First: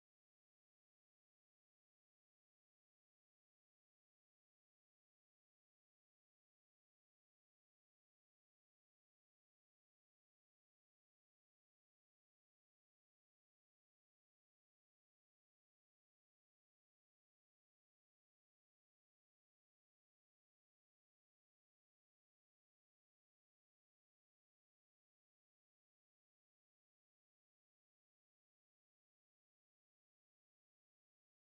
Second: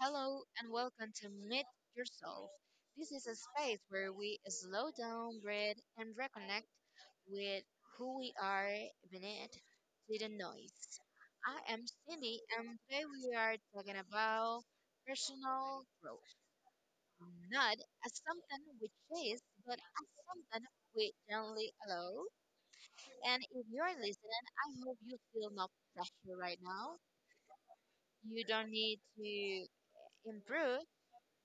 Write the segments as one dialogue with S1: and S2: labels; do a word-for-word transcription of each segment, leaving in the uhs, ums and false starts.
S1: Hello and welcome to Meet Yourself. This is a space where we slow down, breathe, and reconnect with who we are beneath the noise. I am Cindy, and today we are talking about personal growth, not as something we chase, but as something we gently allow. And if you're listening, I hope you feel no pressure right now. You don't need to improve,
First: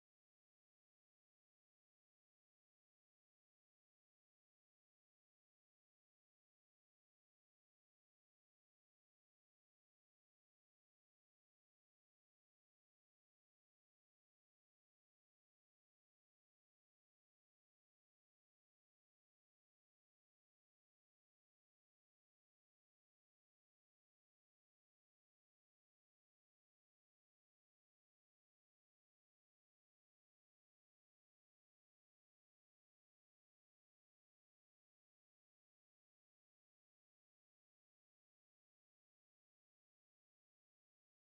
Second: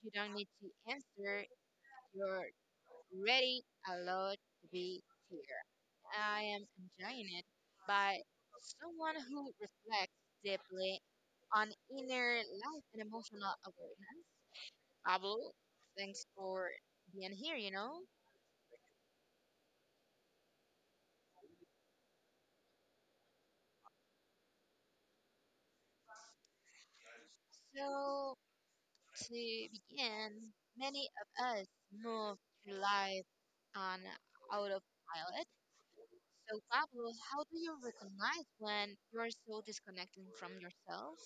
S1: you don't need to answer. You're ready, allowed to be here. I am enjoying it by someone who reflects deeply on inner life and emotional awareness. Pablo, thanks for being here, you know. So, to begin, many of us move through life on autopilot. So, Pablo, how do you recognize when you're so disconnected from yourself?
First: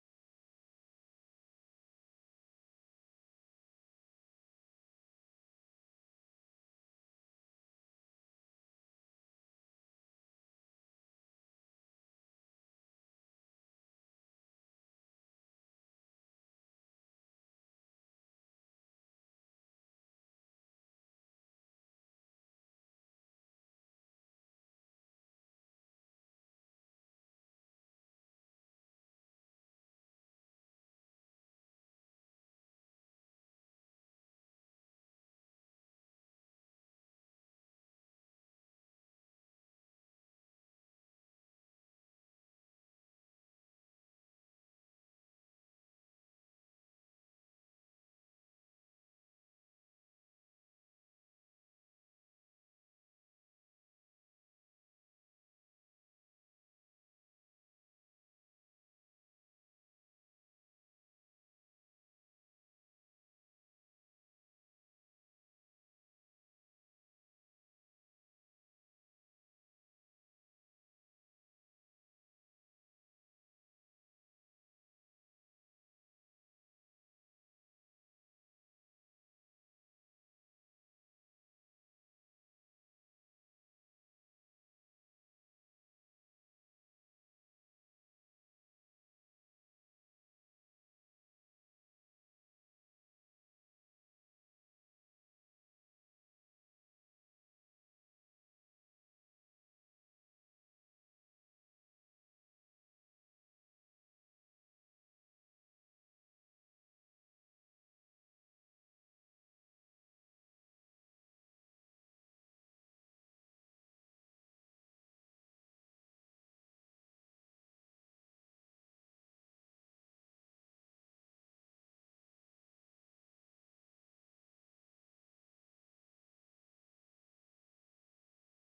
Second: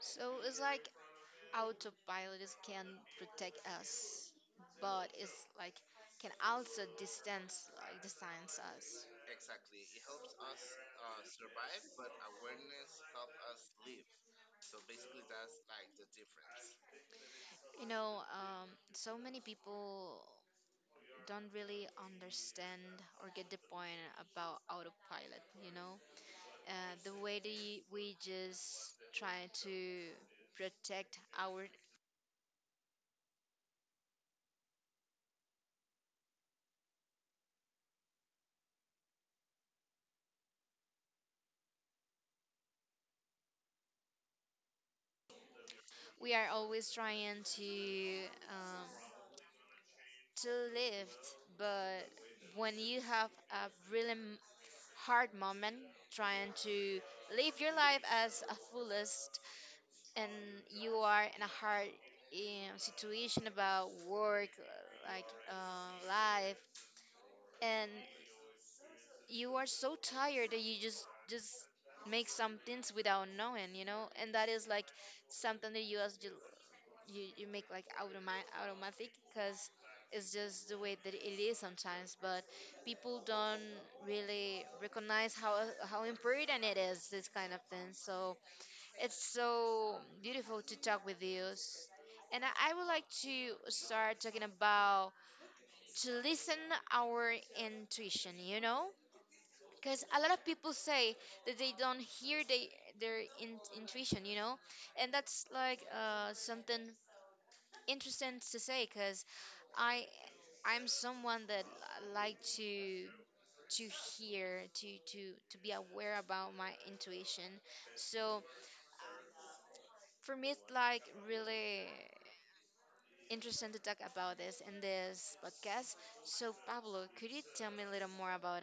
S1: So, it's like autopilot is- can protect us, but it's like can also distance like distance us. You know, um, so many people don't really understand or get the point about autopilot. You know, uh, the way the, we just try to protect our, we are always trying to um, to lift, but when you have a really hard moment trying to live your life as a fullest, and you are in a hard um, situation about work, uh, like uh, life, and you are so tired that you just just make some things without knowing, you know. And that is like something that you as you you make like automatic automatic because it's just the way that it is sometimes. But people don't really recognize how how important it is, this kind of thing. So it's so beautiful to talk with you S- and i I would like to start talking about to listen our intuition, you know, because a lot of people say that they don't hear they, their in, intuition, you know. And that's like uh, something interesting to say because I I'm someone that li- like to to hear to to to be aware about my intuition. So for me, it's like really interesting to talk about this in this podcast. So Pablo, could you tell me a little more about?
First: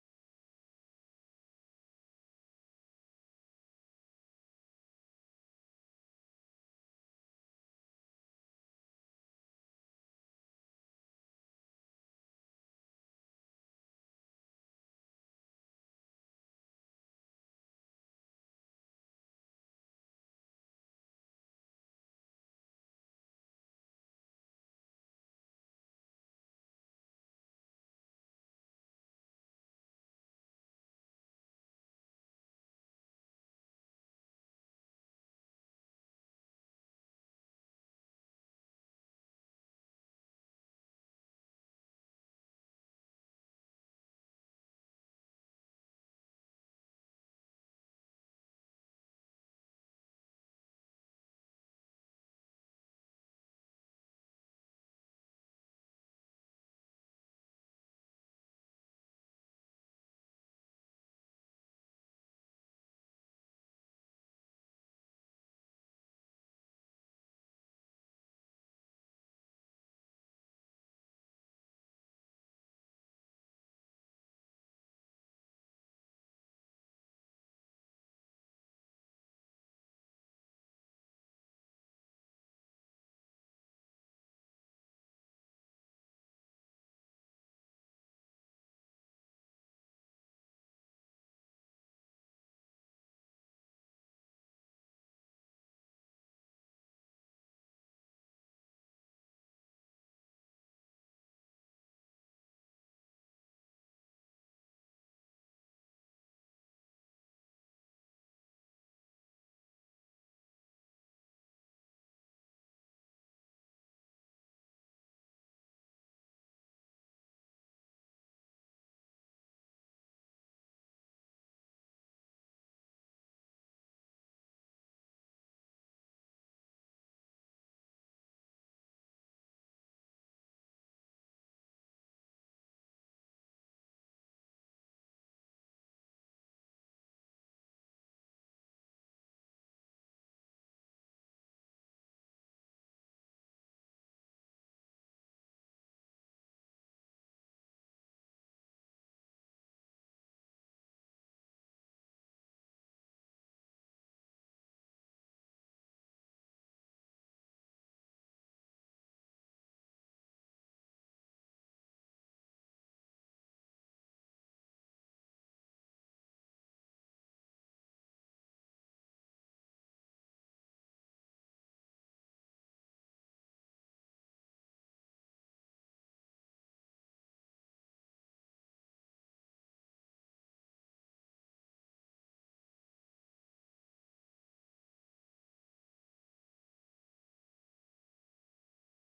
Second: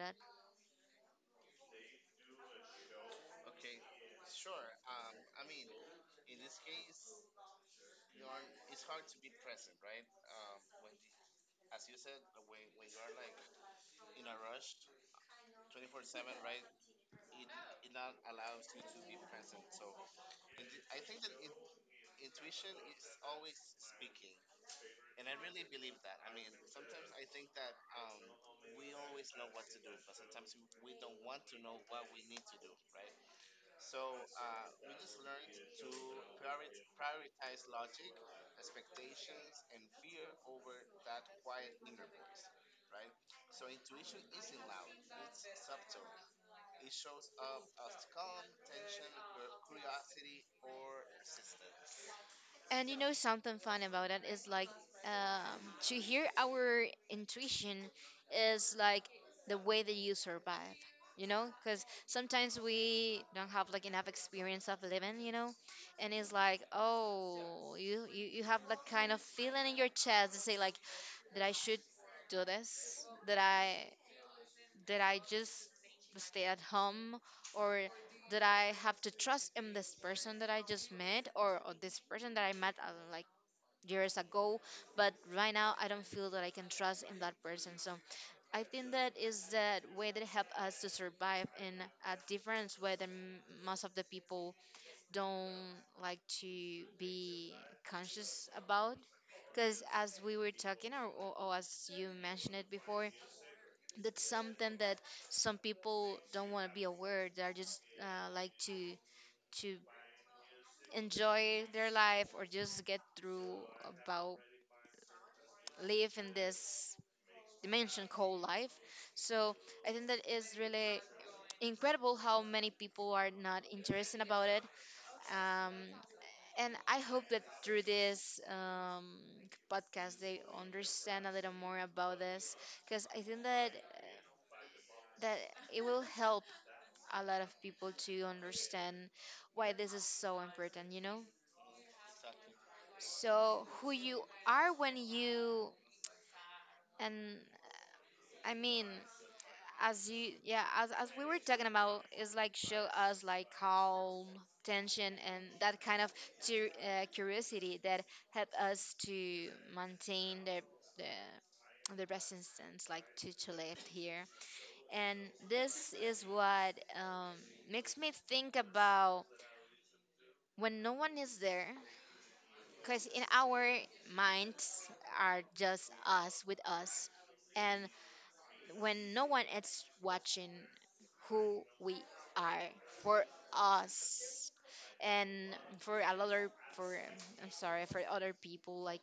S1: And you know, something fun about it is like, um, to hear our intuition is like the way that you survive. You know, because sometimes we don't have like enough experience of living, you know. And it's like, oh, you you, you have that kind of feeling in your chest to say like that I should do this, that I did I just stay at home? Or did I have to trust in this person that I just met, or, or this person that I met uh, like years ago? But right now, I don't feel that I can trust in that person. So I think that is the way that help us to survive in a difference where the, most of the people don't like to be conscious about, because as we were talking or, or, or as you mentioned it before, that's something that some people don't want to be aware. They're just uh, like to to enjoy their life or just get through about live in this dimension called life. So I think that is really incredible how many people are not interested about it. um, and I hope that through this um, podcast they understand a little more about this, because I think that that it will help a lot of people to understand why this is so important, you know? So, who you are when you, and uh, I mean, as you, yeah, as, as we were talking about, is like show us like calm, tension, and that kind of cu- uh, curiosity that help us to maintain the, the, the resistance, like to, to live here. And this is what um, makes me think about when no one is there, because in our minds are just us with us, and when no one is watching who we are for us and for a lot of for I'm sorry, for other people like,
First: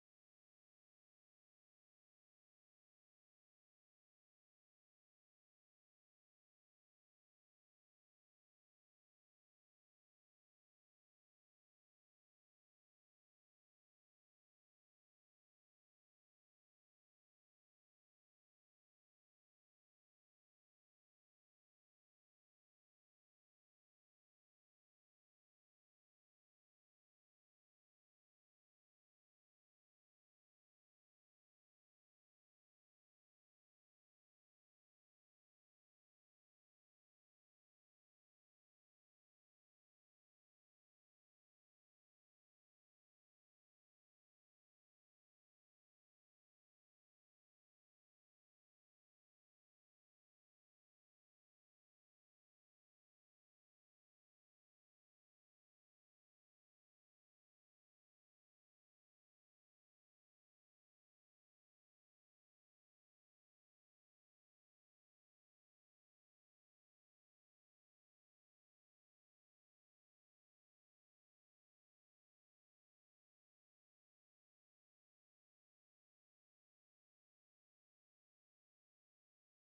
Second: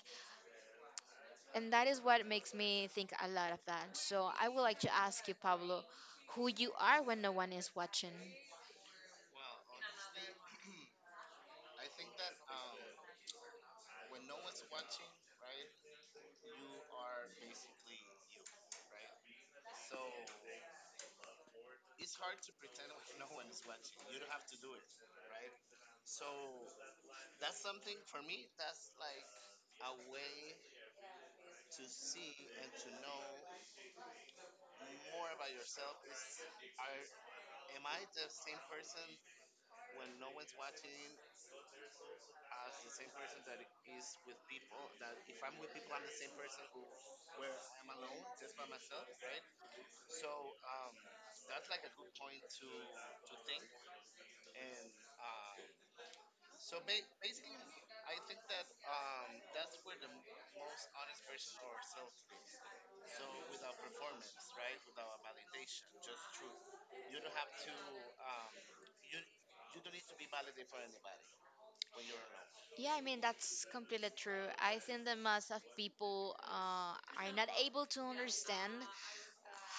S1: and that is what makes me think a lot of that. So I would like to ask you, Pablo, who you are when no one is watching. Yeah, I mean, that's completely true. I think the mass of people uh, are not able to understand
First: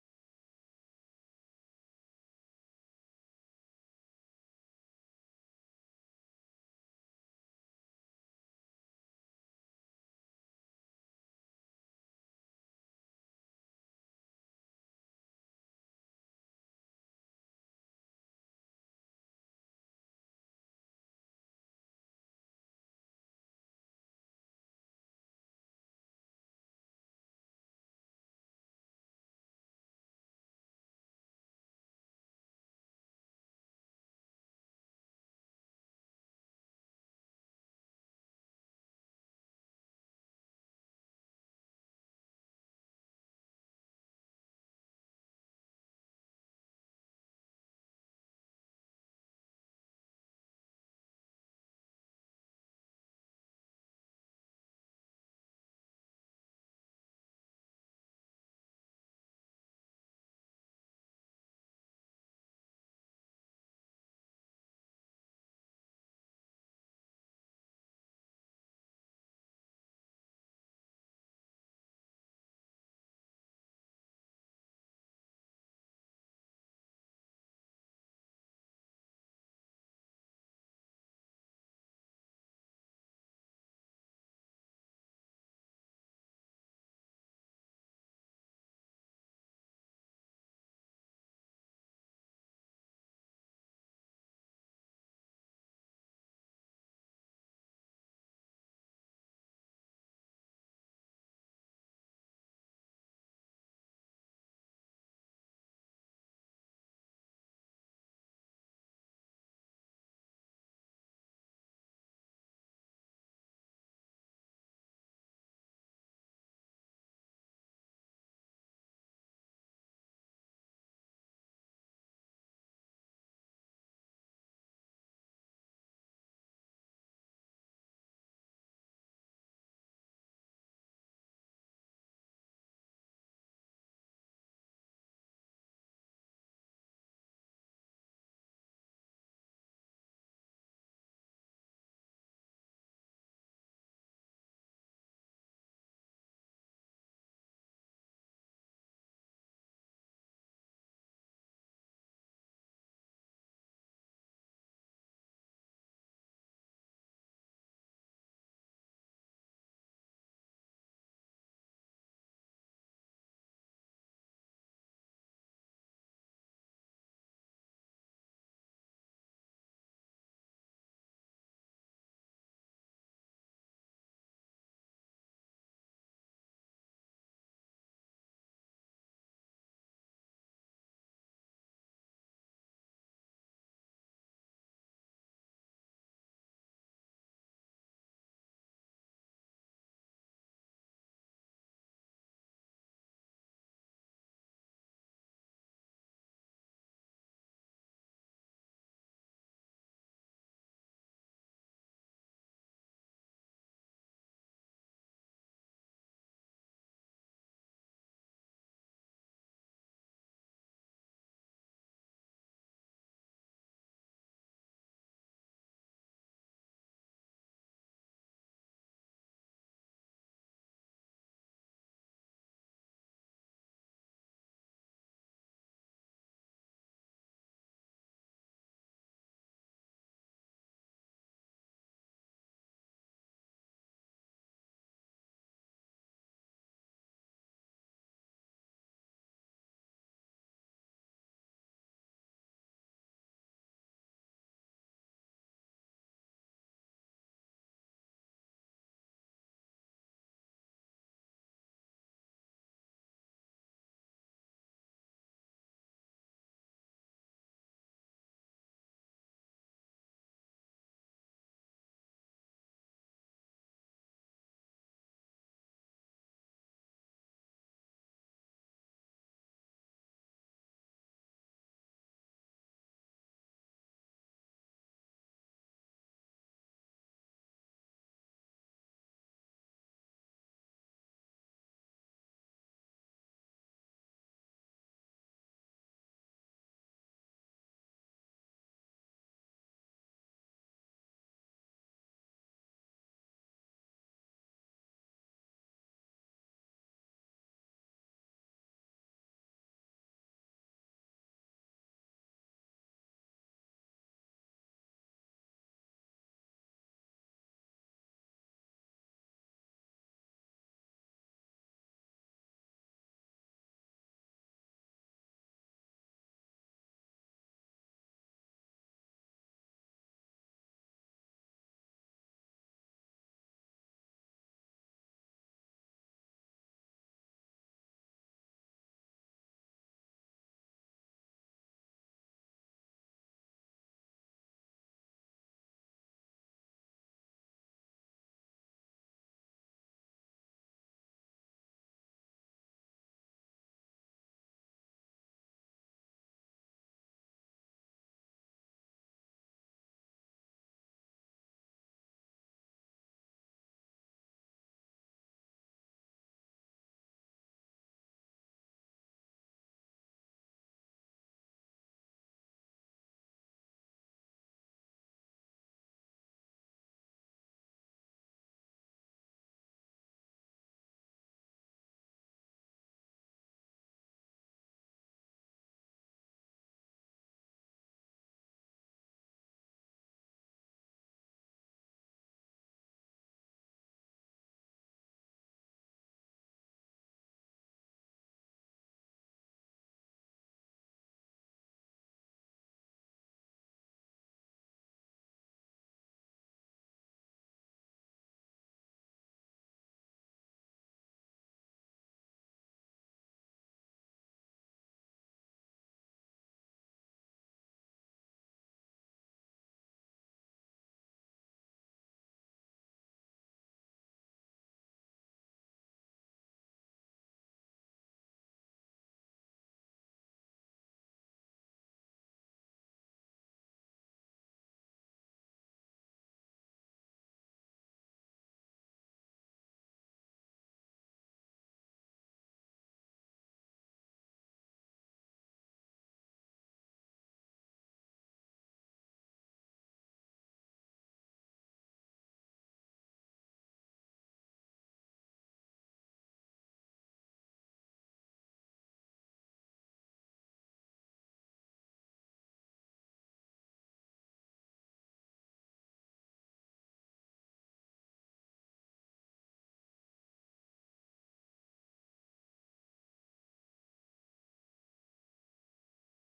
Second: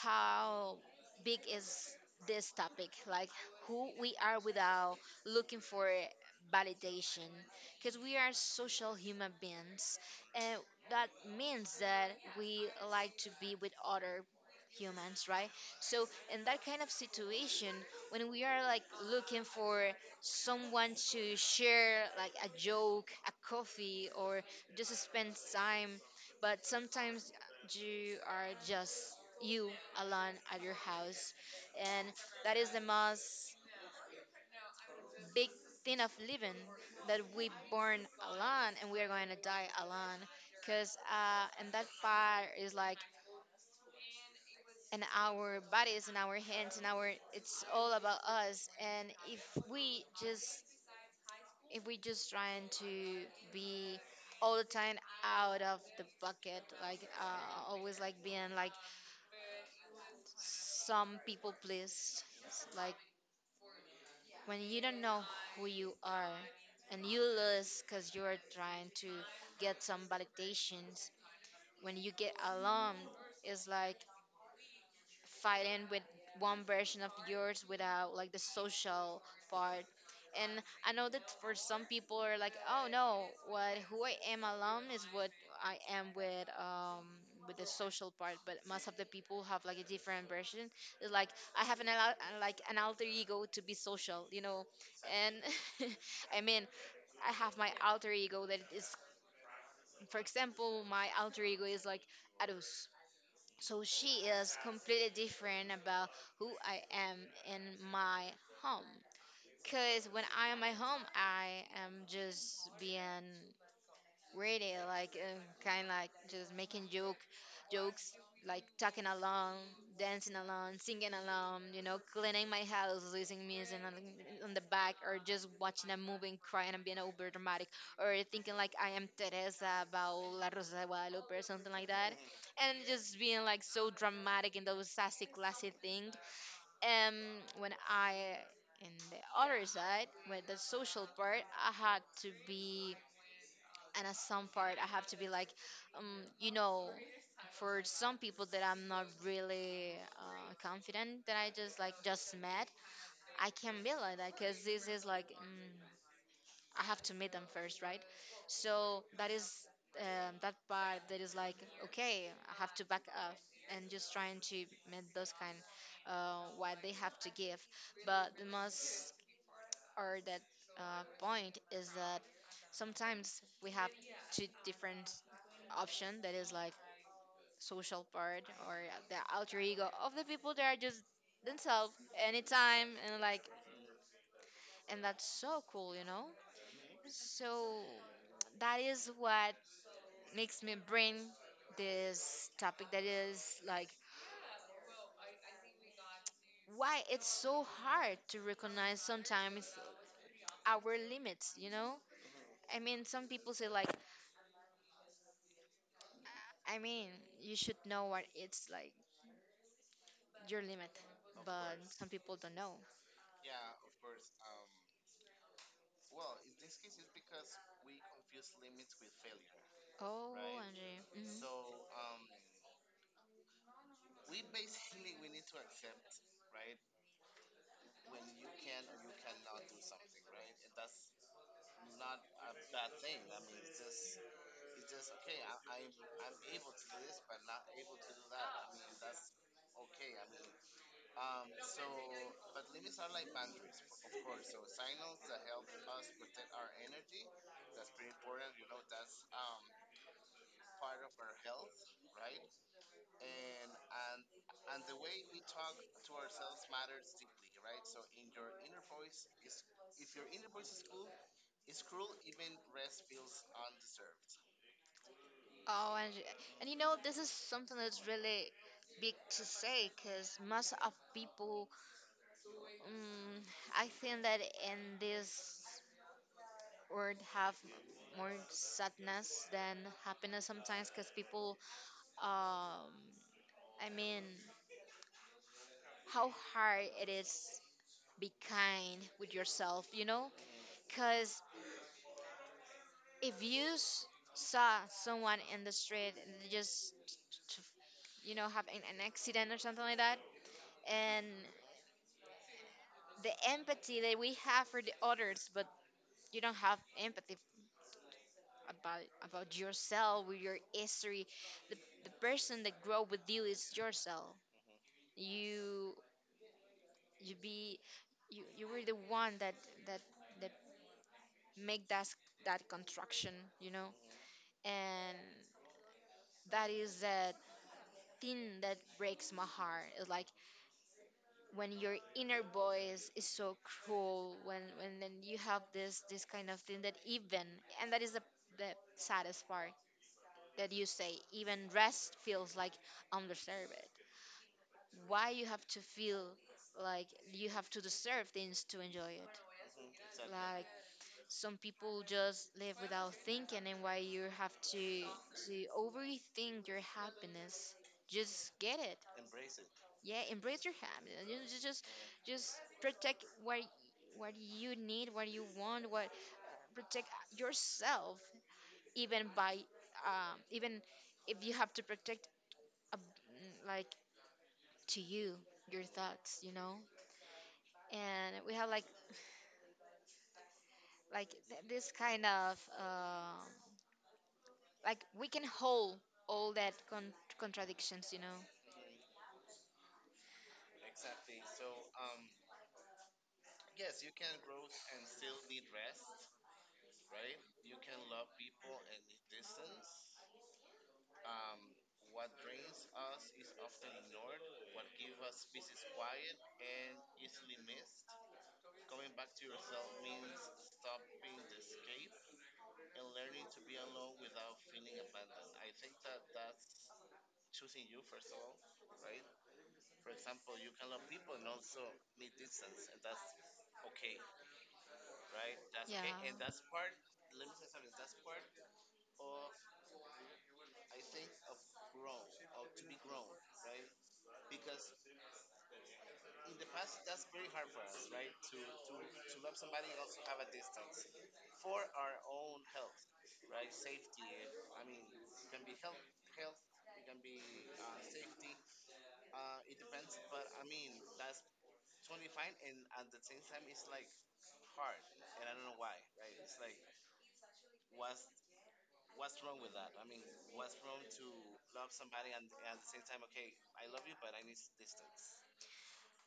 S1: how big is this topic, like who we are without looking for validation, because we are social human beings, and that means that we like to be with other humans, right? So in that kind of situation, when we are like looking for someone to share like a joke, a coffee, or just spend time. But sometimes you are just you alone at your house, and that is the most big thing of living, that we born alone and we are going to die alone. Because uh, and that part is like in our bodies, in our hands, in our, it's all about us. And if we just if we just trying to be all the time out of the bucket, like uh, always like being like some people please. It's like when you don't know who you are and you lose, because you're trying to get some validations. When you get alone, it's like fighting with one version of yours without like the social part. And I know that for some people are like, oh no, what, who I am alone is what I am with um with the social part. But most of the people have like a different version. It's like I have an al- like an alter ego to be social, you know. And I mean, I have my alter ego that is, for example, my alter ego is like Adus, so she is completely different about who I am in my home. Cause when I am at home, I am just being ready, like uh, kind of like just making joke, jokes, like talking along, dancing along, singing along, you know, cleaning my house, listening music on, the- on the back, or just watching a movie and crying and being over dramatic, or thinking like I am Teresa about La Rosa de Guadalupe or something like that, and just being like so dramatic and those sassy classy thing. um when I in the other side with the social part, I had to be, and at some part I have to be like, um you know for some people that I'm not really uh, confident that I just like just met, I can be like that because this is like mm, I have to meet them first, right? So that is um, that part that is like, okay, I have to back up and just trying to meet those kind uh, what they have to give. But the most or that uh, point is that sometimes we have two different option, that is like social part or the alter ego of the people that are just themselves anytime. And like, and that's so cool, you know. So that is what makes me bring this topic, that is like why it's so hard to recognize sometimes our limits, you know? I mean, some people say like, I mean, you should know what it's like your limit. Some people don't know. Oh, Angie. Oh, Angie. And you know, this is something that's really big to say, because most of people, um, I think that in this would have more sadness than happiness sometimes, because people, um I mean, how hard it is be kind with yourself, you know. Because if you s- saw someone in the street and they just t- you know, have an, an accident or something like that, and the empathy that we have for the others, but you don't have empathy about about yourself with your history. the, the person that grow with you is yourself. you you be you you were the one that that that make that that construction, you know. And that is that thing that breaks my heart. It's like when your inner voice is so cruel, when when then you have this this kind of thing that even, and that is the the saddest part, that you say even rest feels like undeserved. Why you have to feel like you have to deserve things to enjoy it? Like, some people just live without thinking, and why you have to to overthink your happiness? Just get it. Yeah, embrace your happiness. You ju- just just protect what what you need, what you want, what, protect yourself. Even by um even if you have to protect a, like to you your thoughts, you know. And we have like like th- this kind of uh, like we can hold all that con- contradictions, you know.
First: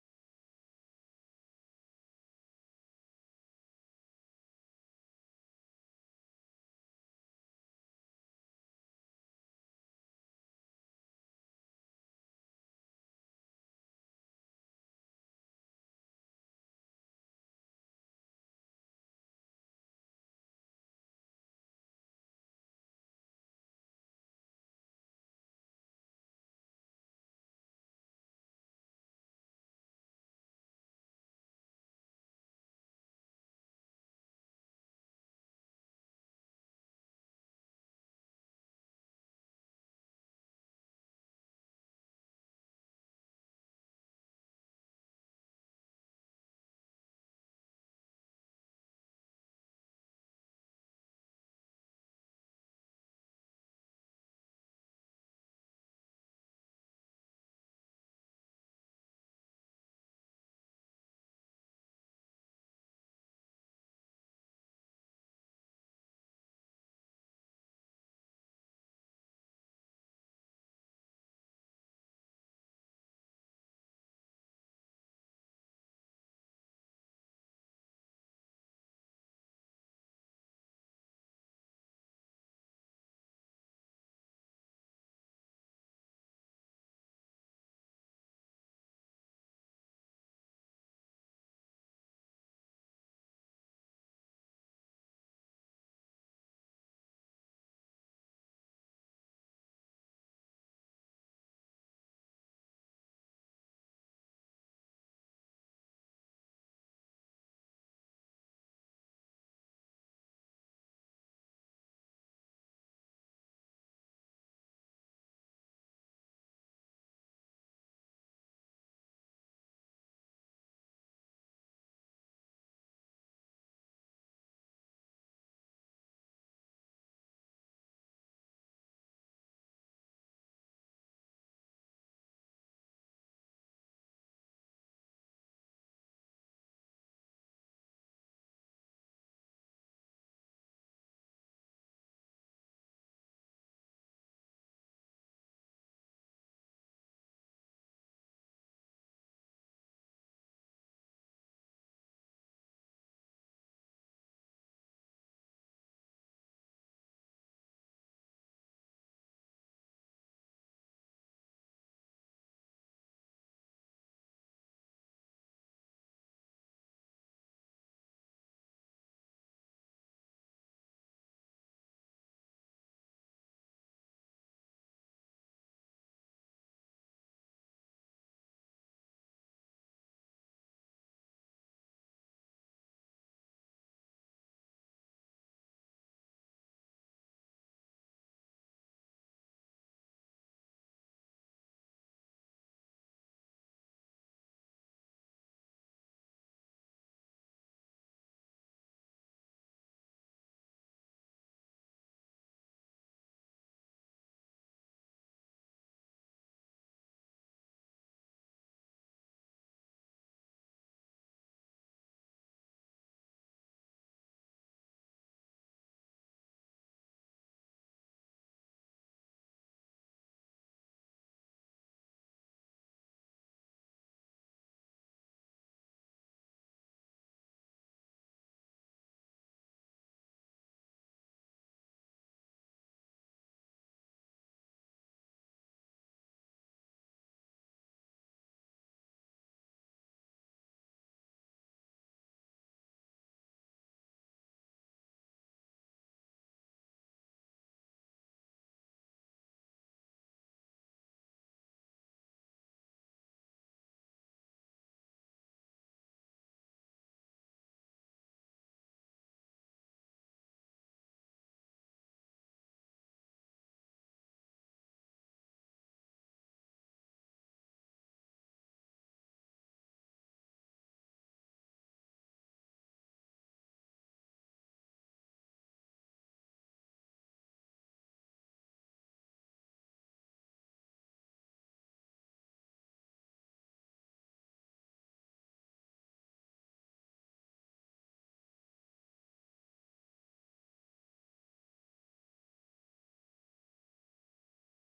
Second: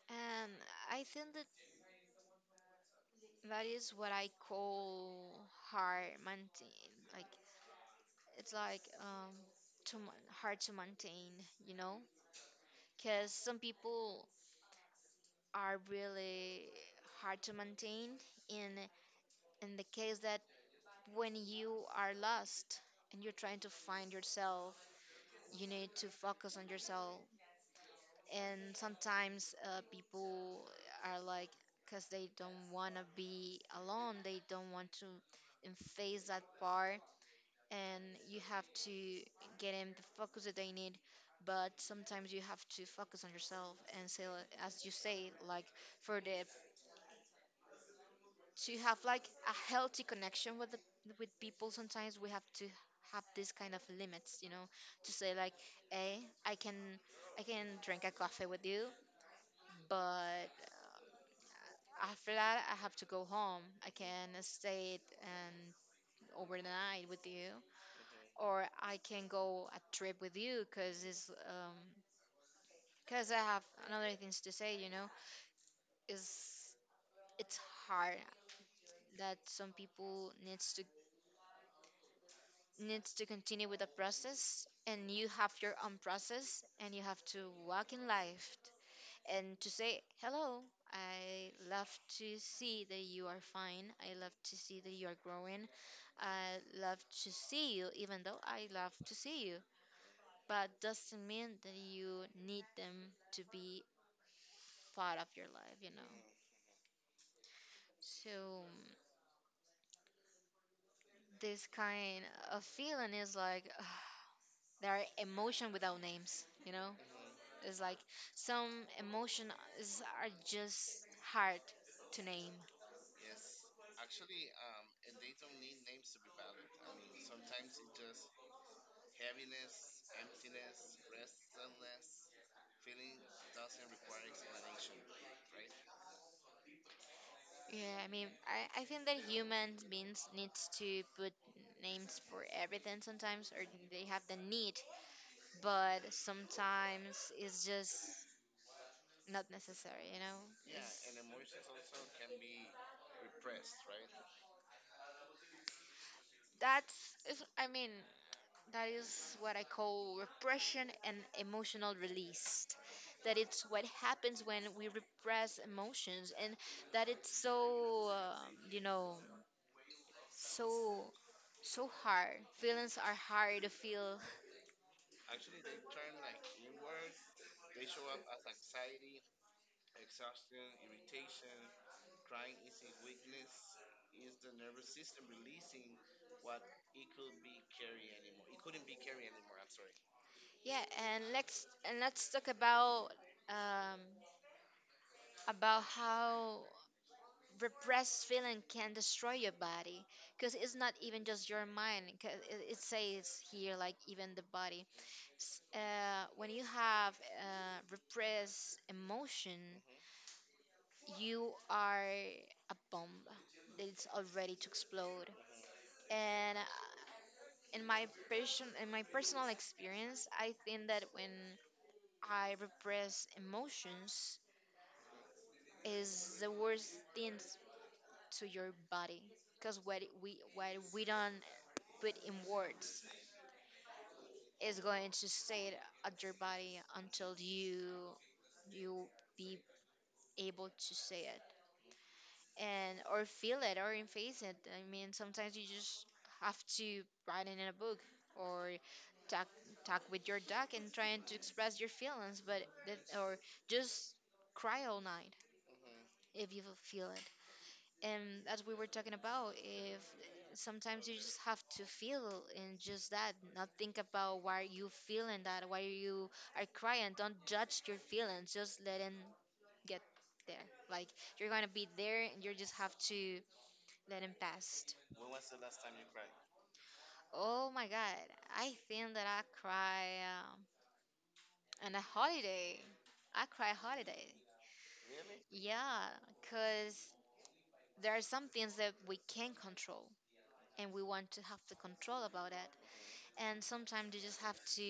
S1: And I think that that is what I call hard maintain, like it's like um to, mon- hard to maintain, you know. Because some people are really hard to maintain in in the case that when you are lost and you're trying to find yourself, you need to focus on yourself. And sometimes uh, people are like, because they don't want to be alone, they don't want to um, face that part, and you have to get them the focus that they need. But sometimes you have to focus on yourself and say like- as you say, like, for the to have like a healthy connection with the, with people, sometimes we have to have this kind of limits, you know, to say like, hey, I can I can drink a coffee with you, but after that, I have to go home. I can stay and overnight with you, or I can go a trip with you, because it's um because I have another things to say. You know, is it's hard that some people needs to needs to continue with the process, and you have your own process, and you have to walk in life and to say hello. I love to see that you are fine. I love to see that you are growing. I love to see you, even though I love to see you. But doesn't mean that you need them to be part of your life, you know. So this kind of feeling is like, there are emotion without names, you know. It's like some emotion is, are just hard to name. Yeah, I mean, I, I think that humans beings needs to put names for everything sometimes, or they have the need, but sometimes it's just not necessary, you know? That's, is- I mean, that is what I call repression and emotional release. That it's what happens when we repress emotions, and that it's so, um, you know, so so hard. Feelings are hard to feel. Yeah, and let's and let's talk about um, about how repressed feeling can destroy your body, because it's not even just your mind. 'Cause it, it says here like even the body. S- Uh, when you have uh, repressed emotion, you are a bomb that is already to explode. And uh, in my person in my personal experience, I think that when I repress emotions is the worst things to your body, because what it- we what we don't put in words is going to stay at your body until you you be able to say it and or feel it or face it. I mean, sometimes you just have to write it in a book, or talk talk with your dog and trying to express your feelings, but that, or just cry all night if you feel it. And as we were talking about, if sometimes you just have to feel and just that not think about why you feeling that, why you are crying, don't judge your feelings, just let them get there, like, you're gonna be there and you just have to let them pass. Oh my god, I think that I cry um, on a holiday. I cry holiday, yeah, because there are some things that we can control and we want to have the control about it. And sometimes you just have to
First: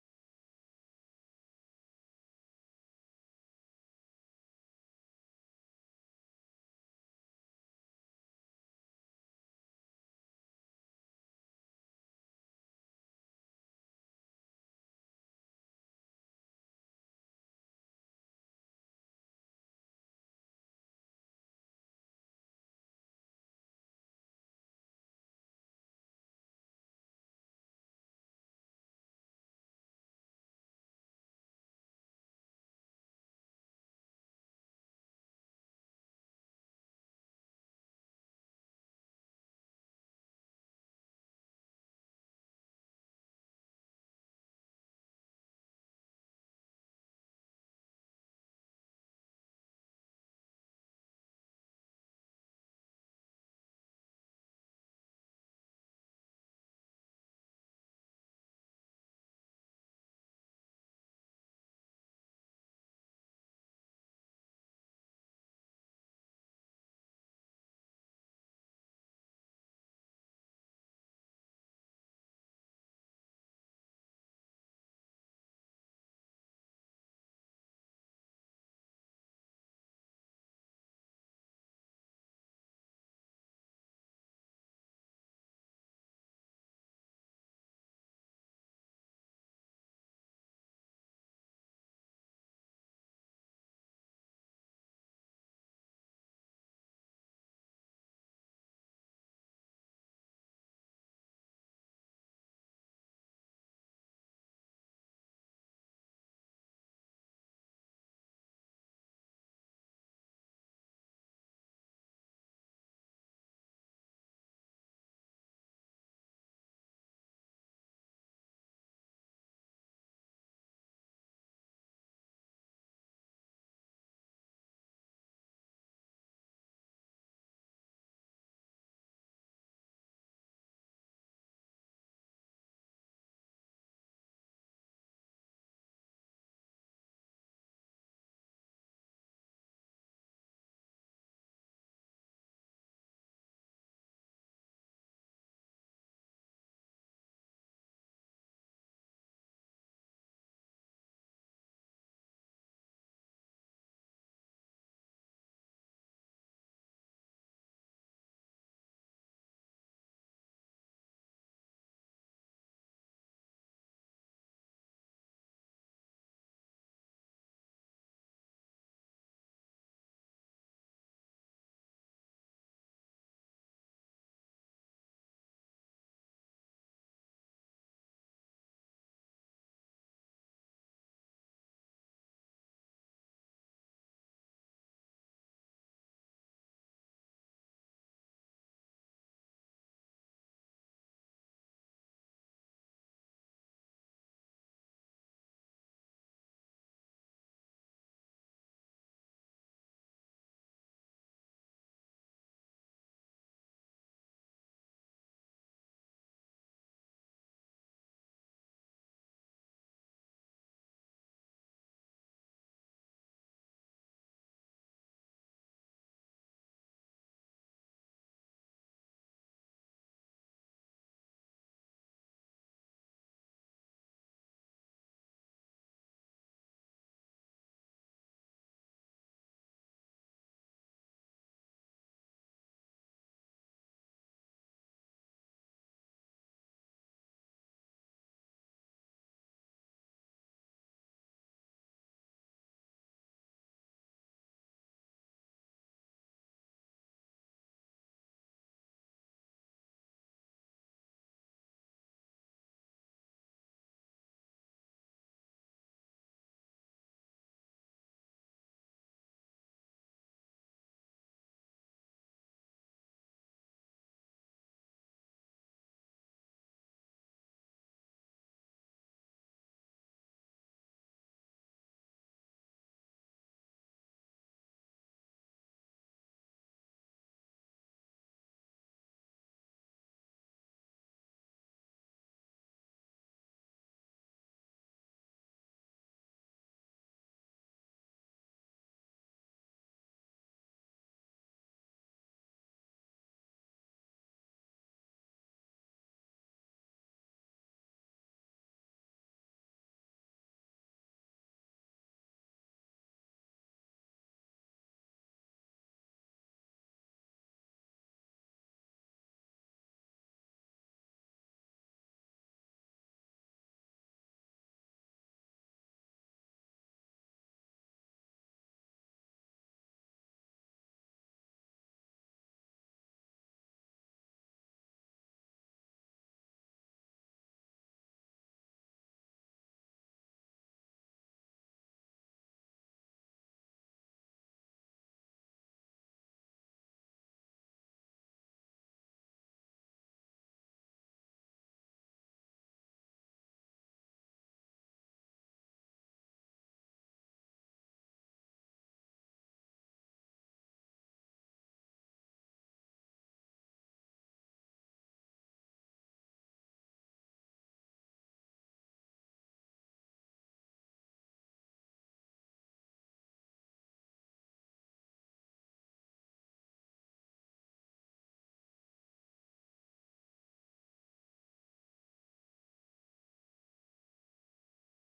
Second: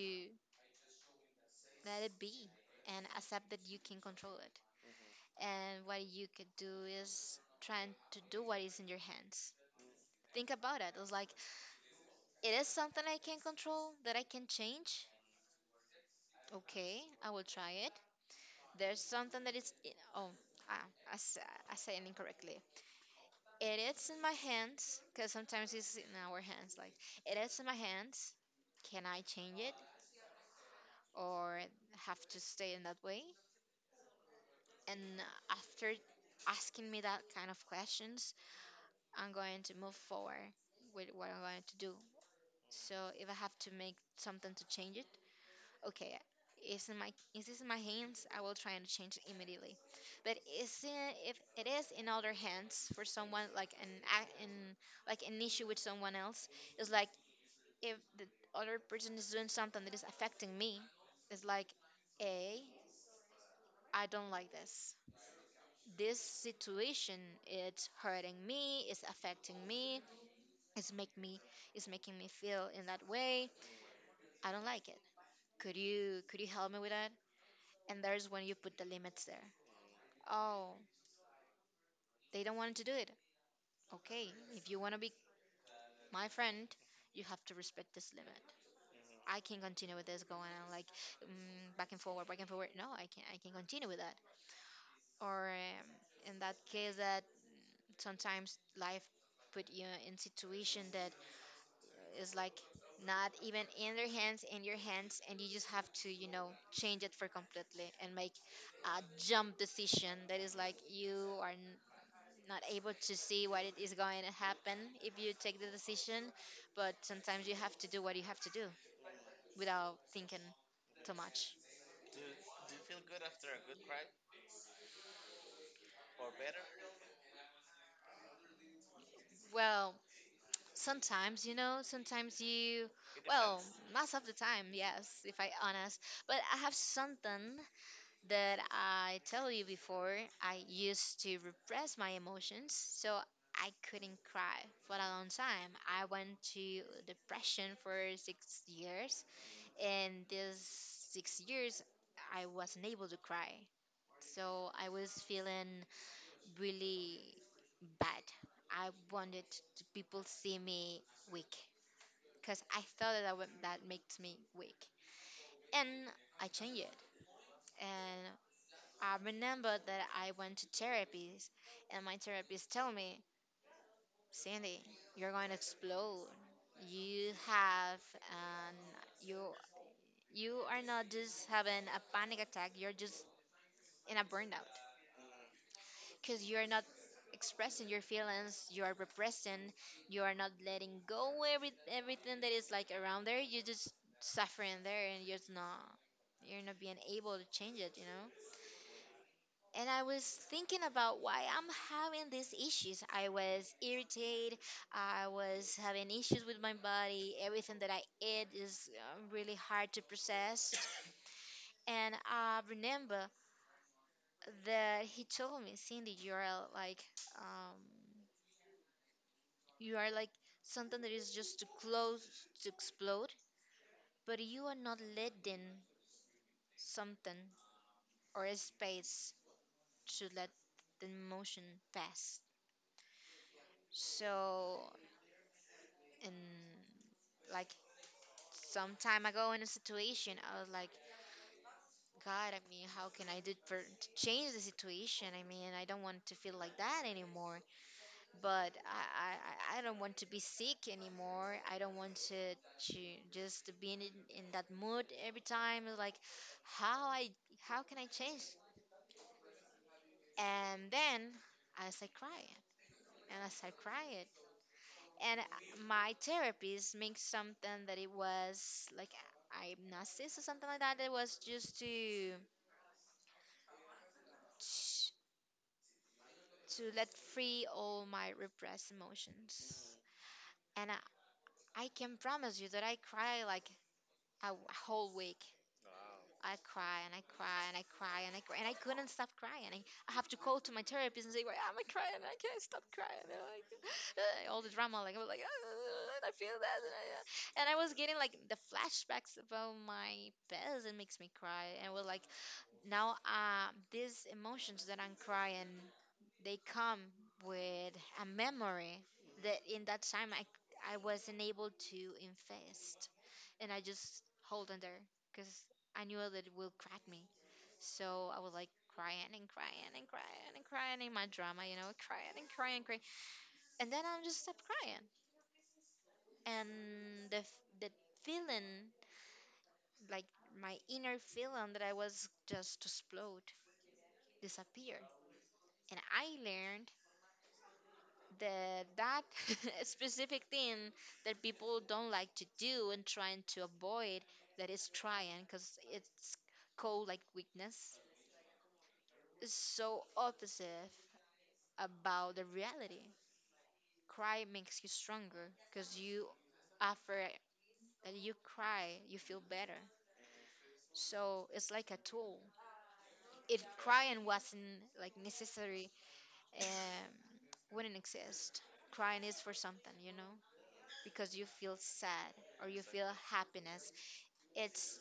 S1: let it be and accept that you can control it. And what you could do is trying to do what is in your hands. Think about it. It's like, it is something I can control, that I can change. Okay, I will try it. There's something that is, in- oh, ah, I, s- I said it incorrectly. It is in my hands, because sometimes it's in our hands. Like, it is in my hands. Can I change it, or have to stay in that way? And after asking me that kind of questions, I'm going to move forward with what I'm going to do. So if I have to make something to change it, okay, is in my is this in my hands? I will try and change it immediately. But is it, if it is in other hands, for someone like an a- an like an issue with someone else, it's like, if the other person is doing something that is affecting me, it's like, a I don't like this. This situation, it's hurting me, it's affecting me, it's make me it's making me feel in that way, I don't like it. Could you could you help me with that? And there's when you put the limits there. Oh, they don't want to do it. Okay, if you want to be my friend, you have to respect this limit. I can continue with this going on like, mm, back and forward, back and forward. No, I can I can continue with that. Or um, in that case, that sometimes life put you in situation that, it's like, not even in their hands, in your hands, and you just have to, you know, change it for completely and make a jump decision that is like, you are n- not able to see what it is going to happen if you take the decision. But sometimes you have to do what you have to do without thinking too much. Well, sometimes, you know, sometimes you, most of the time, yes, if I honest. But I have something that I tell you before, I used to repress my emotions, so I couldn't cry for a long time. I went to depression for six years, and these six years I wasn't able to cry. So I was feeling really bad. I wanted to people see me weak, because I thought that that, would- that makes me weak, and I changed it. And I remember that I went to therapy, and my therapist told me, Cindy, you're going to explode. You have an you you are not just having a panic attack. You're just in a burnout, because you are not expressing your feelings. You are repressing. You are not letting go every everything that is like around there. You're just suffering there, and you're just not you're not being able to change it, you know. And I was thinking about why I'm having these issues. I was irritated. I was having issues with my body. Everything that I eat is um, really hard to process. And I remember that he told me, Cindy, you are like, um, you are like something that is just too close to explode, but you are not letting something, or a space, to let the emotion pass. So, and like, some time ago in a situation I was like, god, I mean, how can I do for to change the situation? I mean, I don't want to feel like that anymore, but i i, I I don't want to be sick anymore, I don't want to, to just be in, in that mood every time. It's like, how I how can I change? And then I start crying, and I start crying, and uh, my therapist makes something that it was like hypnosis or something like that. It was just to to let free all my repressed emotions. And I, I can promise you that I cry like a w- whole week. I cry and I cry and I cry and I cry and I couldn't stop crying. I, I have to call to my therapist and say, "Why am I crying? I can't stop crying." And like, all the drama, like I was like, "Ah, and I feel that, and I, uh, and I was getting like the flashbacks about my past. It makes me cry, and I was like, now uh, these emotions that I'm crying, they come with a memory that in that time I I wasn't able to invest, and I just hold on there, because I knew that it will crack me. So I was like crying and crying and crying and crying in my drama, you know, crying and crying, crying, and then I just stopped crying, and the f- the feeling, like, my inner feeling that I was just to explode, disappear, and I learned the that specific thing that people don't like to do and trying to avoid, that is trying, because it's called like weakness, is so opposite about the reality. Cry makes you stronger, because you, after that you cry, you feel better. So it's like a tool. If crying wasn't like necessary, um wouldn't exist. Crying is for something, you know, because you feel sad or you feel happiness. It's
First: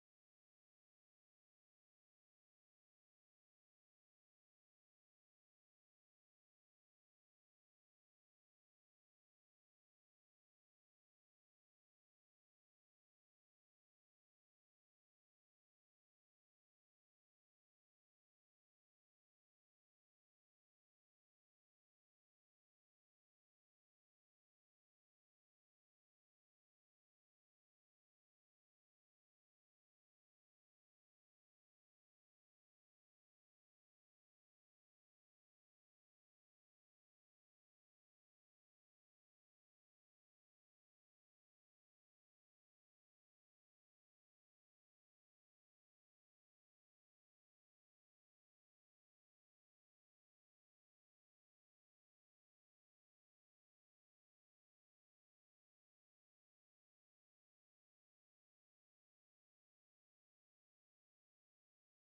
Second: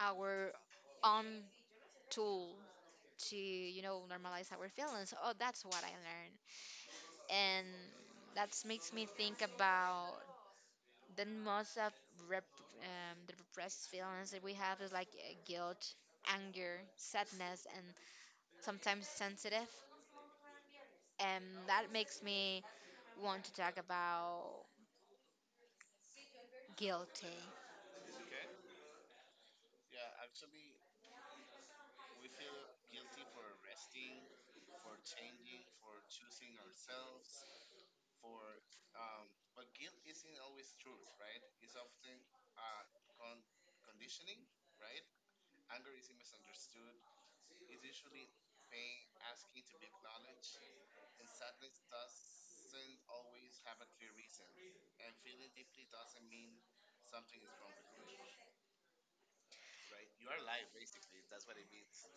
S1: our own tool to, you know, normalize our feelings. Oh, that's what I learned. And that makes me think about the most of rep, um, the repressed feelings that we have is like uh, guilt, anger, sadness, and sometimes sensitive. And that makes me want to talk about guilty.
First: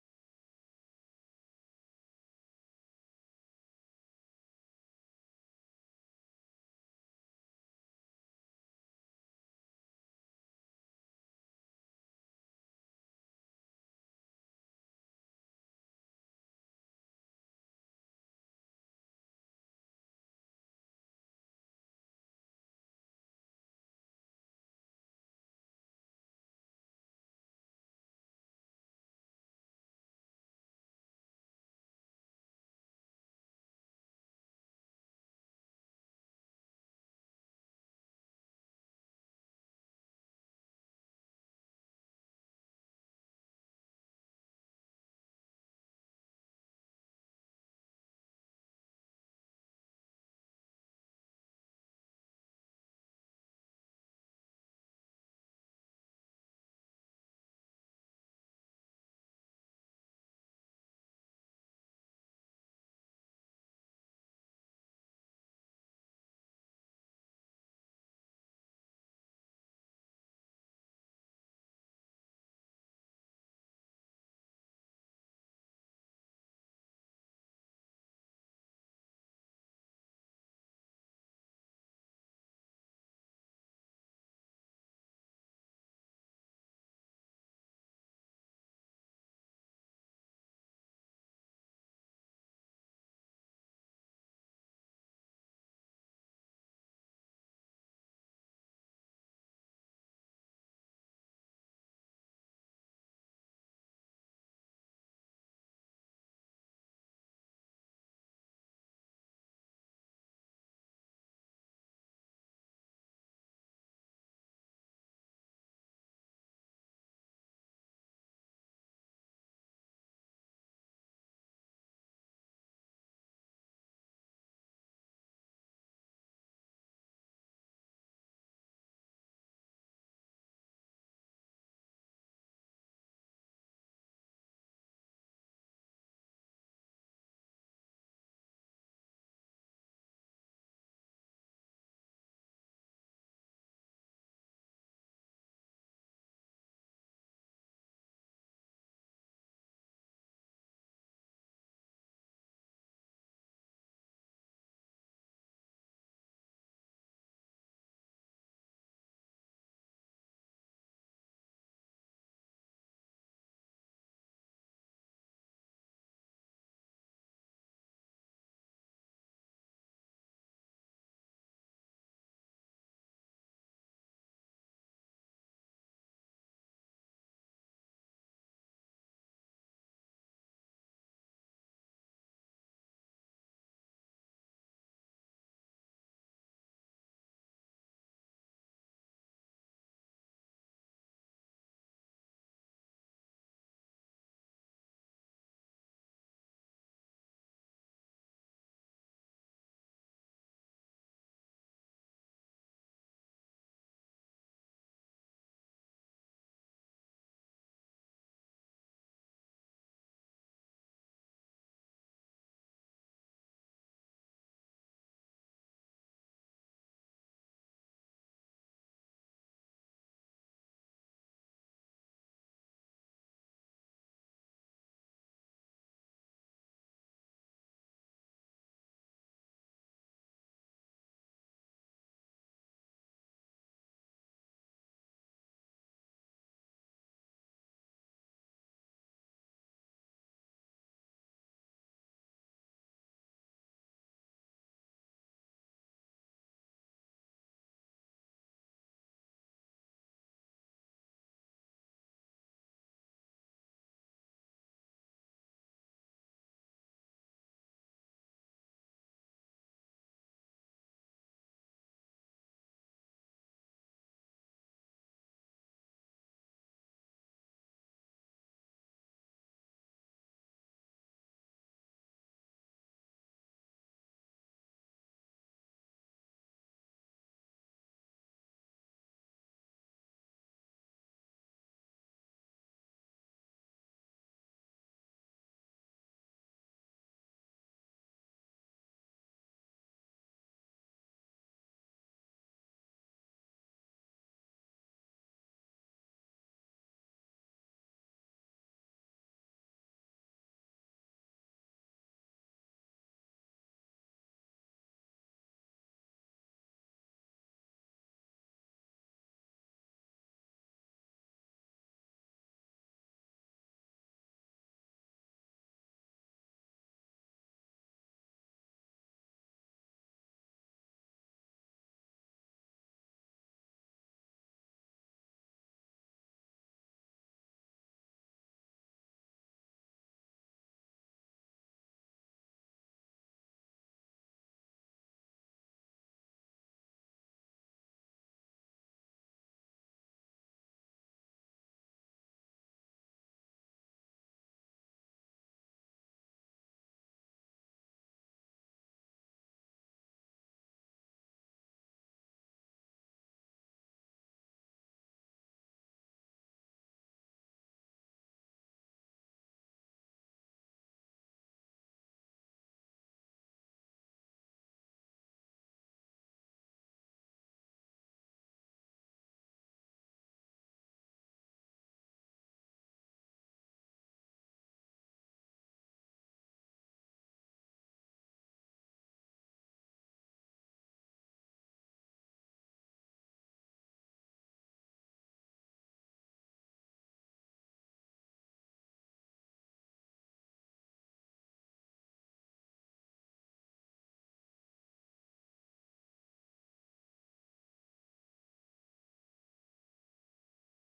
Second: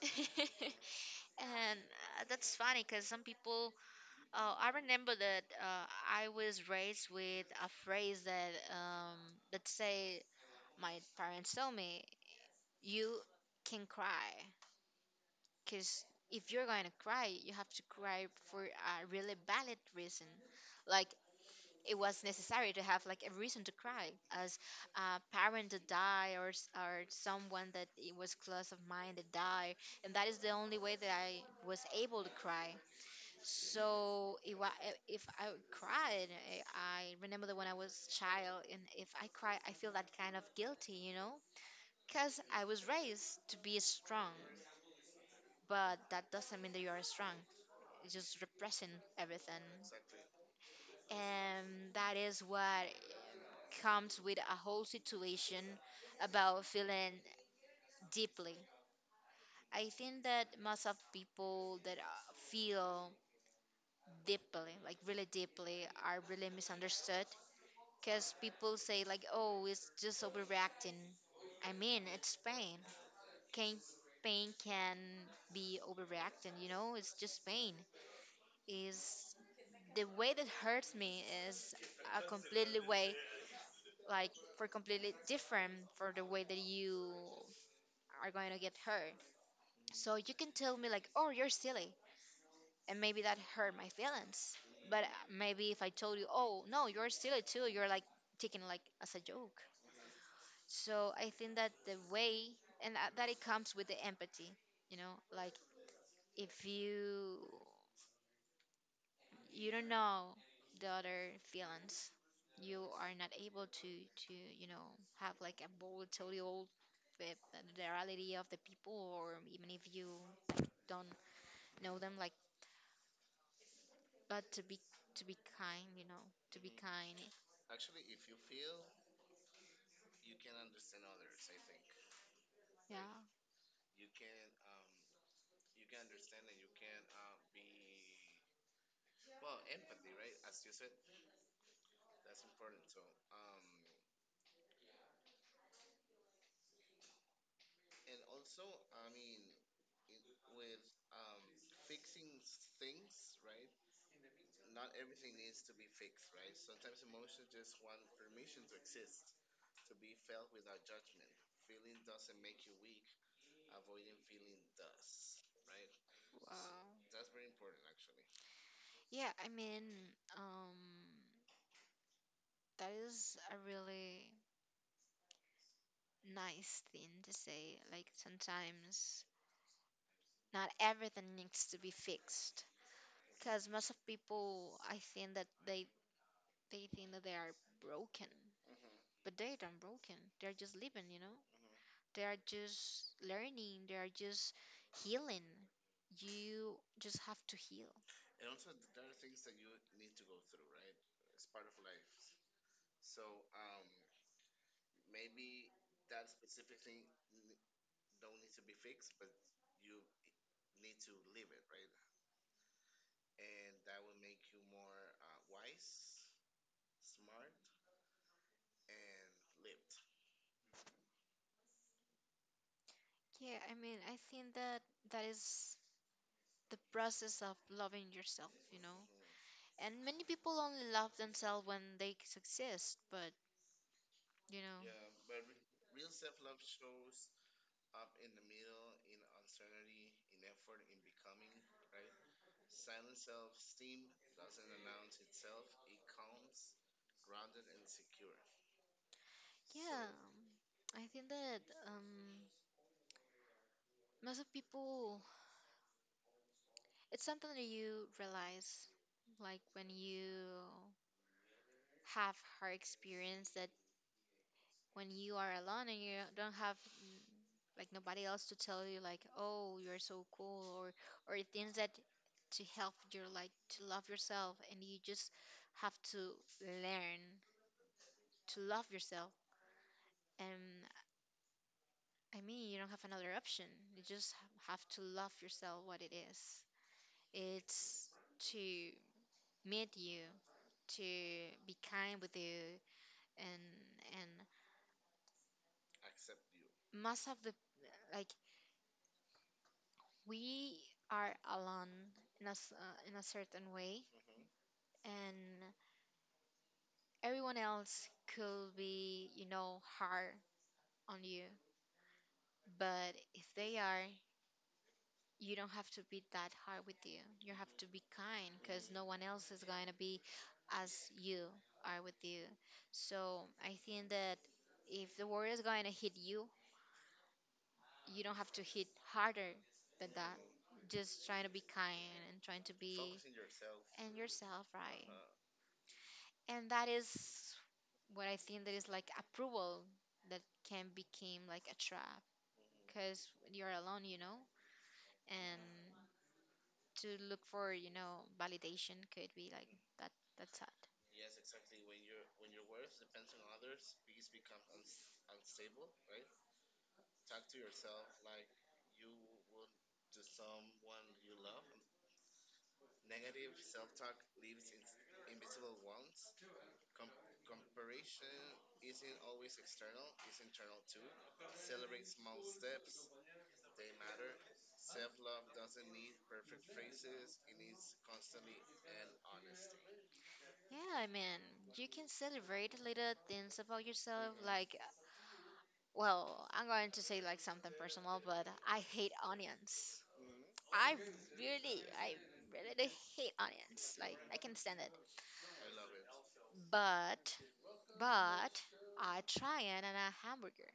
S1: And uh, that's funny, because some people, uh, I remember that uh, I was raised with a phrase that, um, let's say, my parents told me, you can cry. Because if you're going to cry, you have to cry for a really valid reason. Like, it was necessary to have like a reason to cry as a parent that die or, s- or someone that it was close of mine that die, and that is the only way that I was able to cry. So if I if I cried, I, I remember that when I was child, and if I cry, I feel that kind of guilty, you know, because I was raised to be strong, but that doesn't mean that you are strong. It's just repressing everything, and that is what comes with a whole situation about feeling deeply. I think that most of people that uh, feel deeply, like really deeply, are really misunderstood because people say like, "Oh, it's just overreacting." I mean, it's pain. Can pain can be overreacting? You know, it's just pain. Is the way that hurts me is a completely way, like for completely different for the way that you are going to get hurt. So you can tell me like, "Oh, you're silly," and maybe that hurt my feelings. But maybe if I told you, "Oh, no, you're silly too," you're like taking like as a joke. So I think that the way and that, that it comes with the empathy, you know, like if you you don't know the other feelings, you are not able to to you know have like a volatile with the reality of the people, or even if you don't know them, like but to be to be kind, you know, kind. Wow. Yeah, I mean, um, that is a really nice thing to say. Like sometimes not everything needs to be fixed. Because most of people, I think that they they think that they are broken, but they aren't broken. They're just living, you know. They are just learning. They are just healing. You just have to heal. Yeah, I mean, I think that that is the process of loving yourself. And many people only love themselves when they succeed, but you know. I think that um, most of people, it's something that you realize, like when you have hard experience that when you are alone and you don't have like nobody else to tell you like, oh, you're so cool or or things that to help you like to love yourself, and you just have to learn to love yourself. And I mean, you don't have another option. You just have to love yourself what it is. It's to meet you, to be kind with you, and and most of the like we are alone in a, s- uh, in a certain way, and everyone else could be, you know, hard on you, but if they are, you don't have to be that hard with you. You have to be kind, because no one else is going to be as you are with you. So I think that if the world is going to hit you, you don't have to hit harder than that. Just trying to be kind and trying to be and yourself, right? And that is what I think that is like approval that can become like a trap because you're alone, you know, and to look for, you know, validation could be like that. That's sad. Yeah, I mean, you can celebrate little things about yourself. Like, well, I'm going to say like something personal, but I hate onions. I really, I really hate onions. Like, I can stand it. But, but, I try it and a hamburger.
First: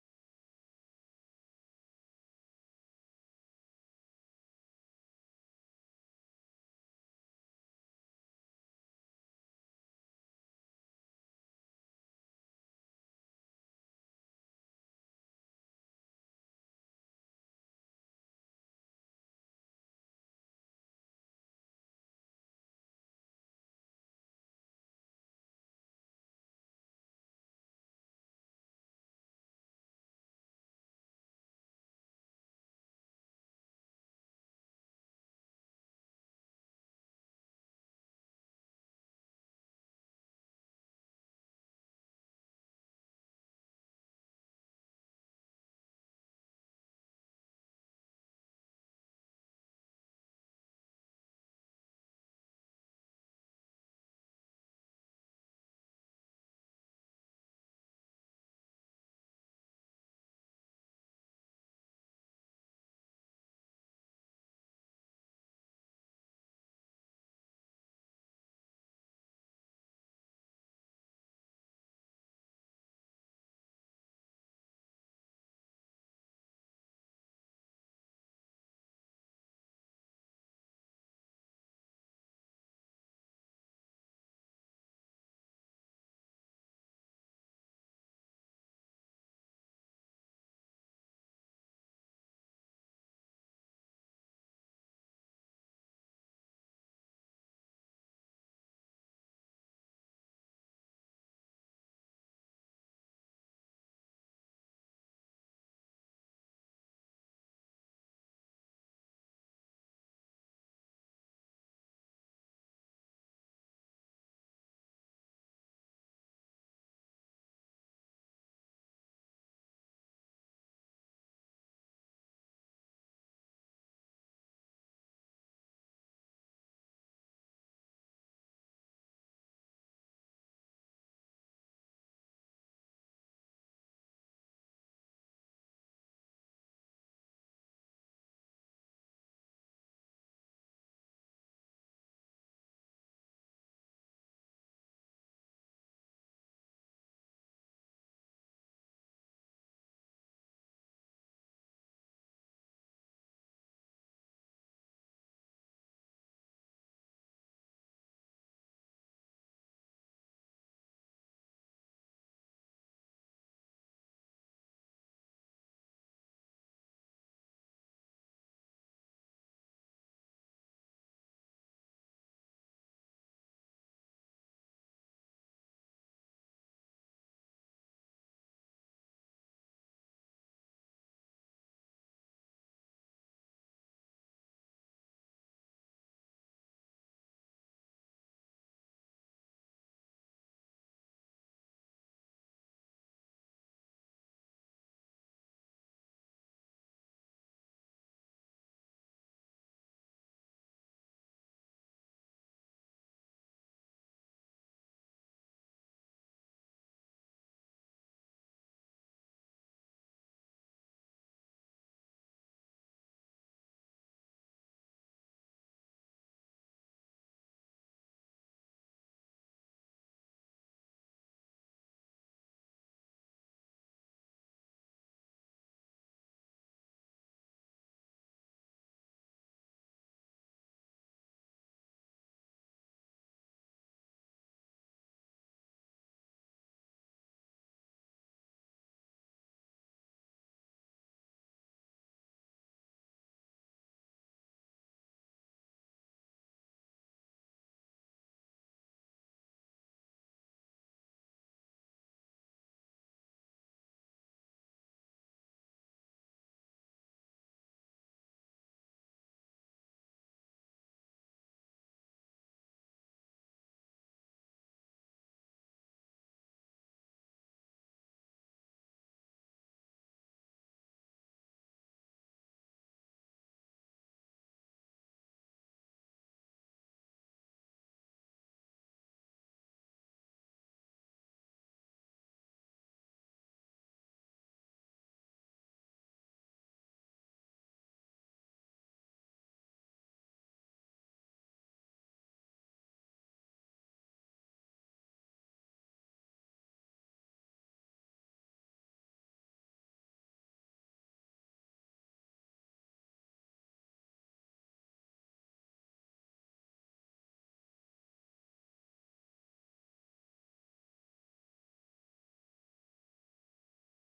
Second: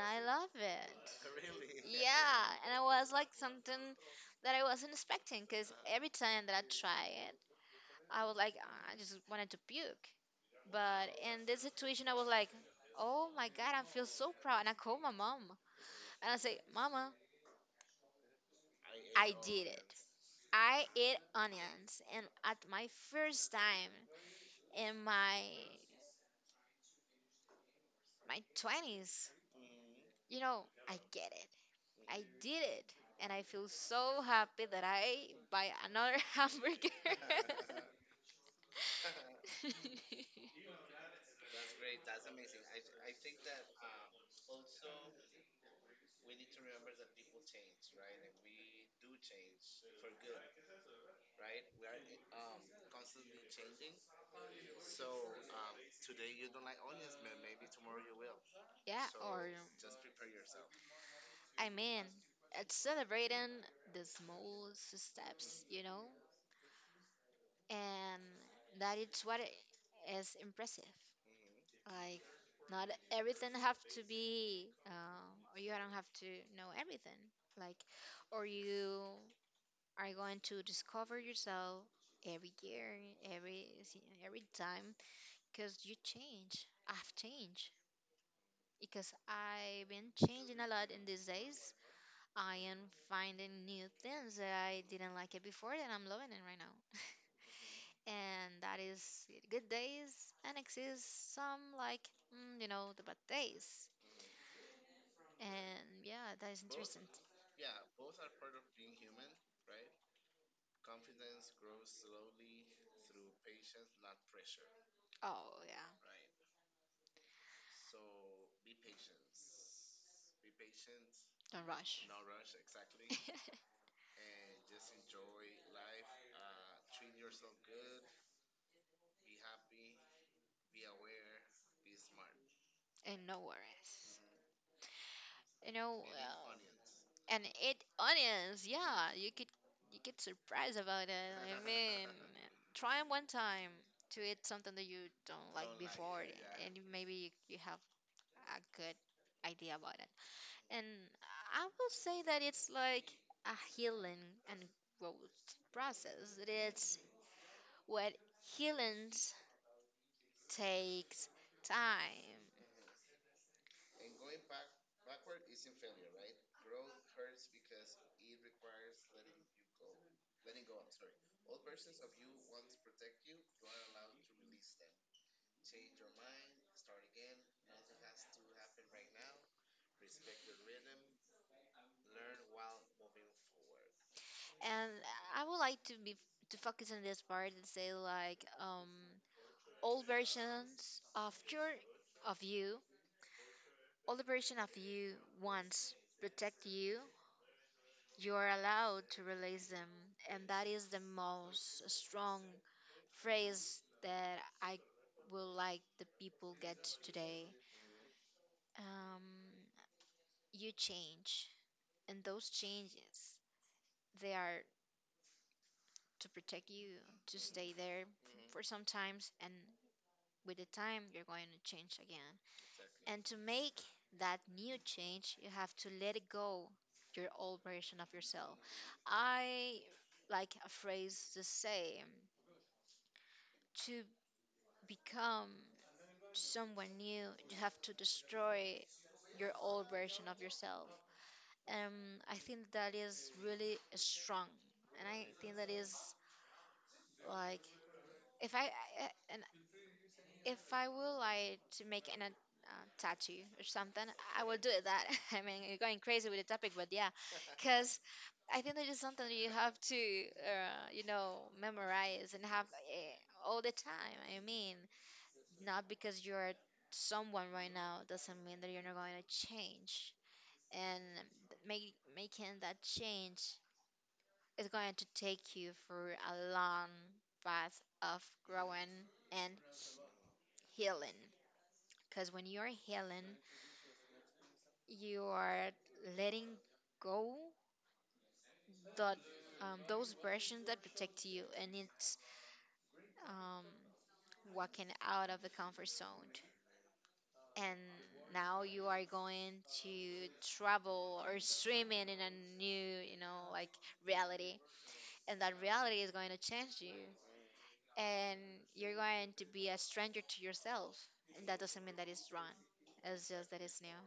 S1: I love it. Yeah, and it was like something that I wasn't expecting because every time that I try it, I was like, "Ah, I just wanted to puke." But in this situation, I was like, oh my God, I feel so proud. And I call my mom and I say, Mama, did it. I ate onions. And at my first time in my my twenties. You know, I get it. I did it. And I feel so happy that I buy another hamburger. Yeah, I mean, it's celebrating the small steps, you know? And that is what i- is impressive. Like, not everything have to be, uh, or you don't have to know everything. Like, or you are going to discover yourself every year, every s- every time, because you change. I've changed because I've been changing a lot in these days. I am finding new things that I didn't like it before, and I'm loving it right now. And that is good days, and exists some like mm, you know, the bad days. And yeah, that is. Oh yeah, don't rush. And no worries. You know, and eat onions. Yeah, you could you get surprised about it. Try 'em one time to eat something that you don't, and you, maybe you, you have a good idea about it. And I will say that it's like a healing and growth process. It's what healings takes time, and I would like to be to focus on this part and say like um old versions of your of you. All the version of you wants protect you, you are allowed to release them. And that is the most strong phrase that I will like the people get today. Um, you change, and those changes they are to protect you to stay there for some times, and with the time you're going to change again. And to make that new change, you have to let it go, your old version of yourself. I like a phrase to say, to become someone new, you have to destroy your old version of yourself. Um, I think that is really strong, and I think that is like if I I- and if I will like to make an a uh, tattoo or something, I will do it. That I mean, you're going crazy with the topic, but yeah, because I think that is something that you have to, uh, you know, memorize and have eh, all the time. I mean, not because you're someone right now doesn't mean that you're not going to change. And make, making that change is going to take you through a long path of growing and healing. Because when you're healing, you are letting go that um, those versions that protect you, and it's um, walking out of the comfort zone. And now you are going to travel or swimming in in a new, you know, like reality. And that reality is going to change you. And you're going to be a stranger to yourself. And that doesn't mean that it's wrong, it's just that it's new.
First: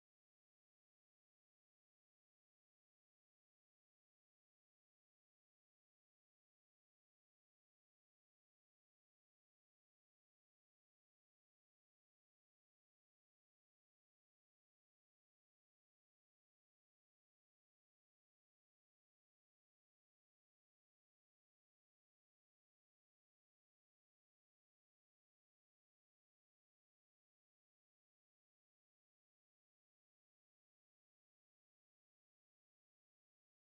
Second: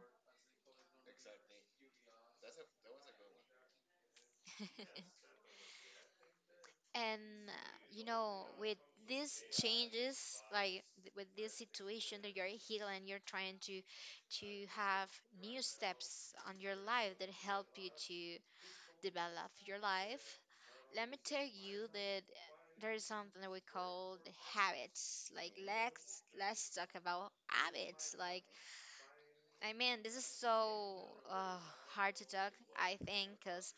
S1: And uh, you know, with these changes, like th- with this situation that you're healing and you're trying to to have new steps on your life that help you to develop your life. Let me tell you that there is something that we call the habits. Like let's let's talk about habits. Like I mean, this is so uh, hard to talk. I think because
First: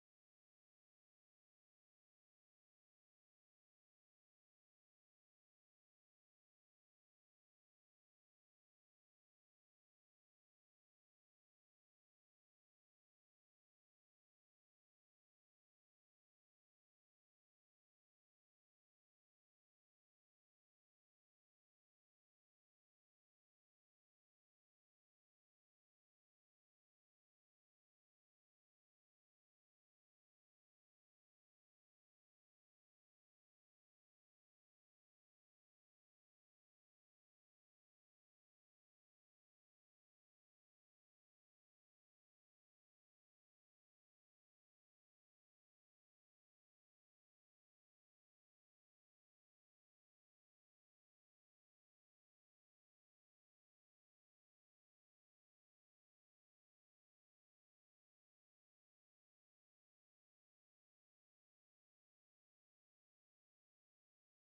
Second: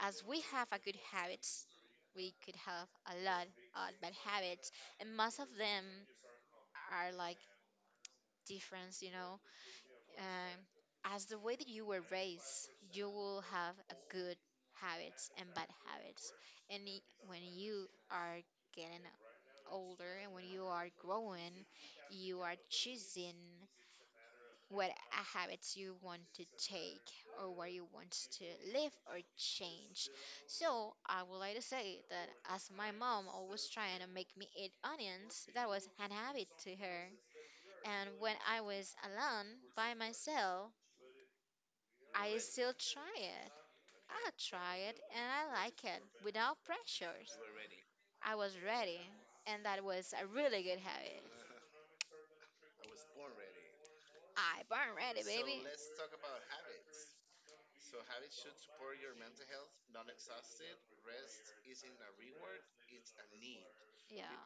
S1: as we have a good habits, we could have a lot of bad habits, and most of them are like difference, you know. Um, as the way that you were raised, you will have a good habits and bad habits, and y- when you are getting older and when you are growing, you are choosing what uh, habits you want to take or where you want to live or change. So I would like to say that as my mom always trying to make me eat onions, that was an habit to her. And when I was alone by myself, I still try it. I try it and I like it without pressures. I was ready and that was a really good habit. I burn ready. Yeah.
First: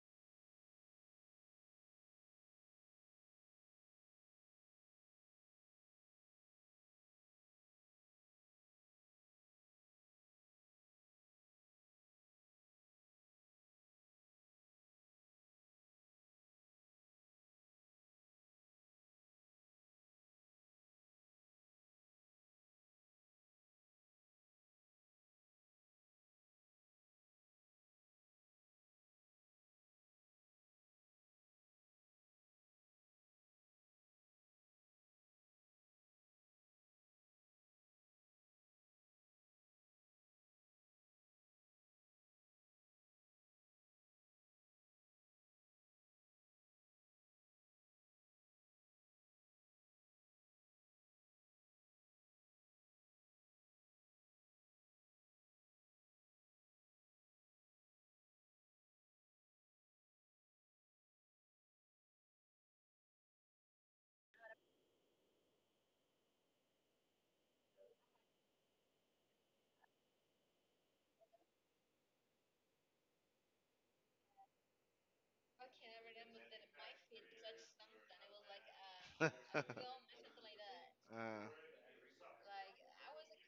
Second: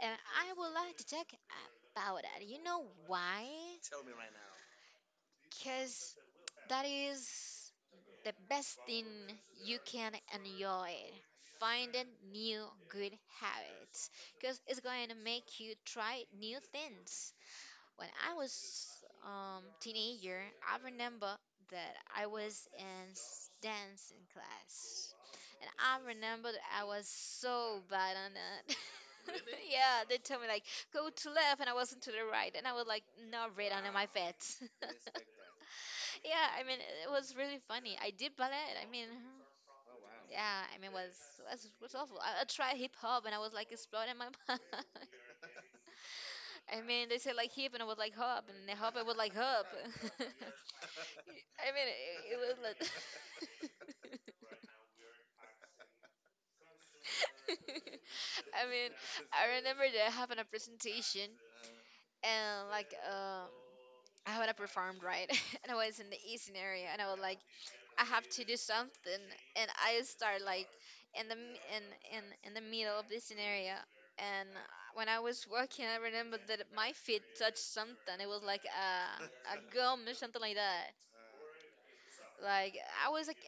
S1: And I would like to talk about it. You know why? Because that is the best thing you can enjoy finding new good habits because it's going to make you try new things. When I was um teenager, I remember that I was in s- dancing class, and I remember that I was so bad on it. Yeah, they told me like go to left and I wasn't to the right, and I was like not red under my feet. Yeah, I mean, it it was really funny. I did ballet. I mean, yeah, I mean, was was was awful. I, I tried hip hop, and I was like exploding my mind. I mean, they said like hip, and I was like hop, and the hop, I was like hop. I mean, it- I mean, remember that I having a presentation, and like um, I haven't performed right, and I was in the eastern area, and I was like, I have to do something, and I start like in the m- in in in the middle of this scenario. And when I was walking, I remember that my feet touched something. It was like a a
S2: uh,
S1: gum or something like that. Like I was like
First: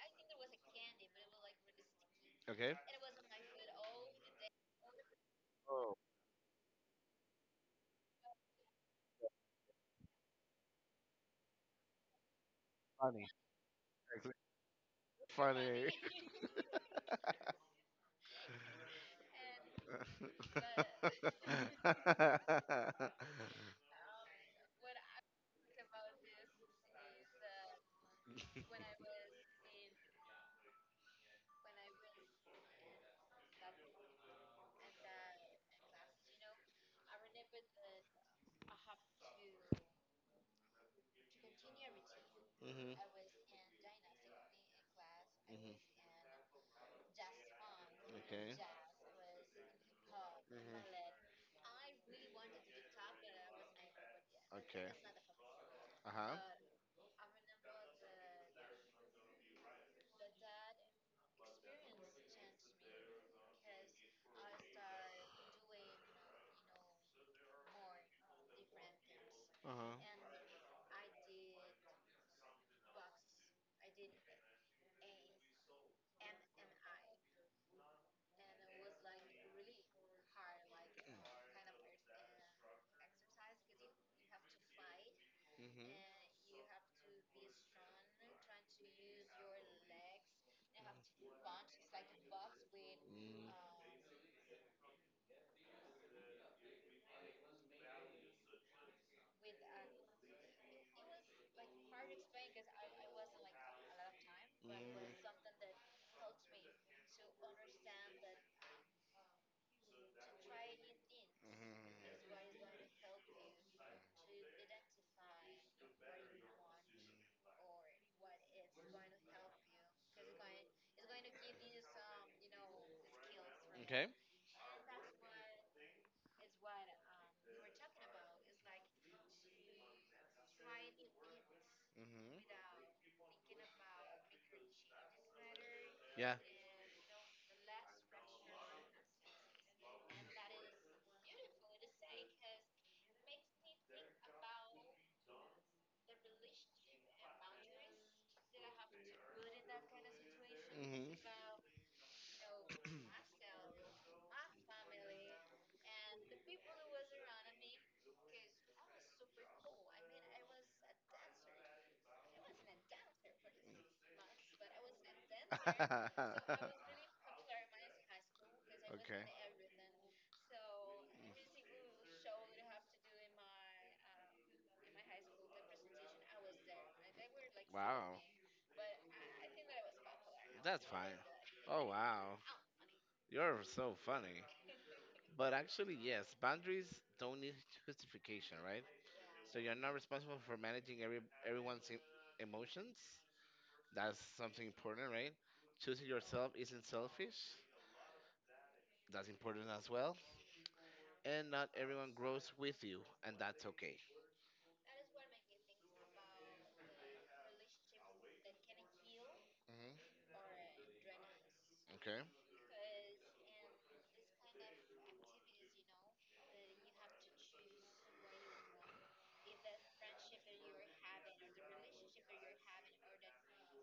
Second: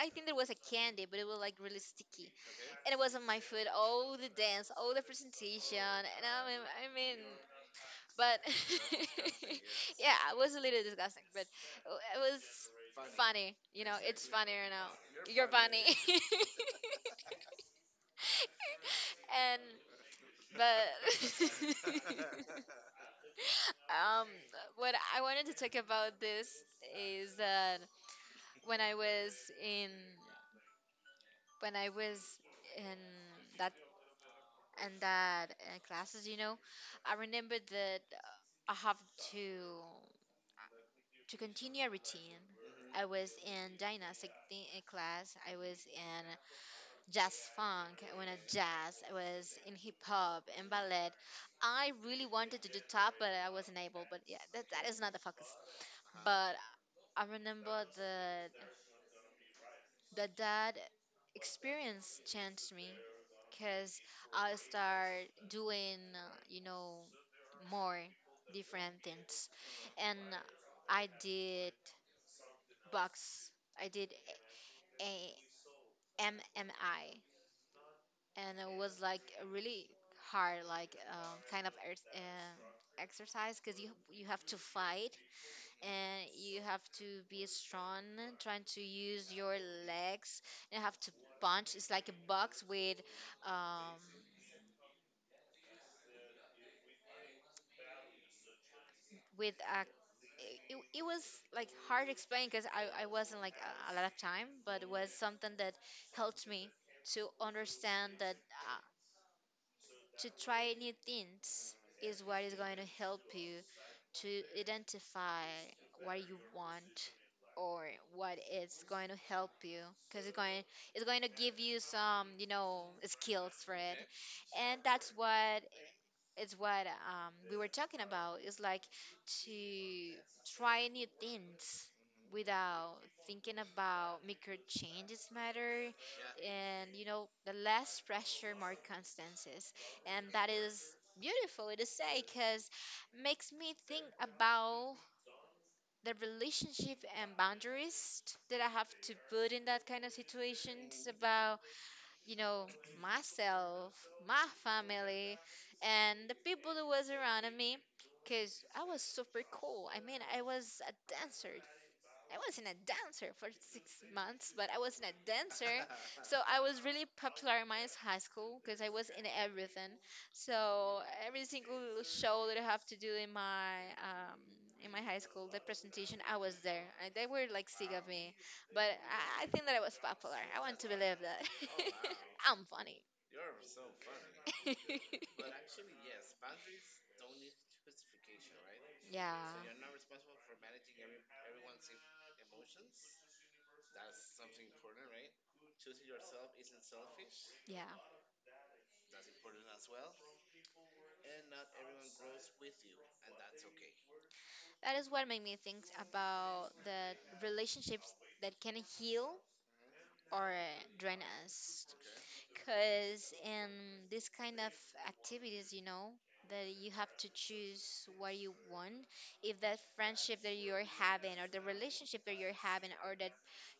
S1: I I think there was a candy, but it was like really sticky,
S2: okay.
S1: and it was on my foot. All the dance, all the presentation,
S2: Oh,
S1: and I mean, I mean, but yeah, it was a little disgusting, but it was.
S2: funny.
S1: Funny. You know, it's
S2: Actually,
S1: funnier now. You're funny.
S2: funny.
S1: and but um what I wanted to talk about this is that when I was in when I was in that and that uh, classes, you know, I remembered that I have to to continue a routine.
S2: hmm
S1: I was
S2: hmm
S1: in gymnastic thi- uh, class. I was in jazz funk, when a
S2: Okay.
S1: jazz I was in hip hop and ballet.
S2: hmm
S1: I really wanted to do top, but I wasn't able. But yeah, that, that
S2: Okay.
S1: is not the focus.
S2: Uh huh.
S1: But I remember the the that experience changed me because I start doing uh, you know, more different things,
S2: Uh huh.
S1: and I did box. I did a M M I. And it was like a really hard, like um, kind of ex- um exercise because you you have to fight and you have to be
S2: hmm
S1: strong, trying to use your legs, and you have to punch. It's like a box with um with a it, it was like hard to explain because I, I wasn't like a, a lot of time, but it was something that helped me to understand that uh, to try new things is what is going to help you to identify what you want, or what is going to help you because it's going it's going to give you some, you know, skills for it.
S2: Okay.
S1: And that's what it's what um, we were talking about, is like to try new things
S2: hmm
S1: without thinking about micro changes matter.
S2: Yeah.
S1: And you know, the less pressure, more constances. And that is beautiful to say, because makes me think about the relationship and boundaries that I have to put in that kind of situation. It's about, you know, myself, my family, and the people that was around me. Because I was super cool. I mean, I was a dancer. I wasn't a dancer for six months, but I wasn't a, so I was really popular in my high school because I was
S2: Okay.
S1: in everything. So every single show that I have to do in my um, in my high school, the presentation, I was there. I, they were like sick of
S2: Wow.
S1: me, but I, I think that I was popular. I want
S2: That's
S1: to
S2: fine.
S1: believe that
S2: Oh wow,
S1: I'm funny.
S2: you're so funny. But actually, yes, boundaries don't need justification, right?
S1: Yeah,
S2: So you're not responsible for managing every everyone's em- emotions. That's something important, right? Choosing yourself isn't selfish.
S1: yeah.
S2: That's important as well. And not everyone grows with you, and that's okay.
S1: That is what made me think about the relationships that can heal
S2: hmm
S1: or drain us.
S2: Okay.
S1: Because in this kind of activities, you know, that you have to choose what you want. If that friendship that you're having, or the relationship that you're having, or that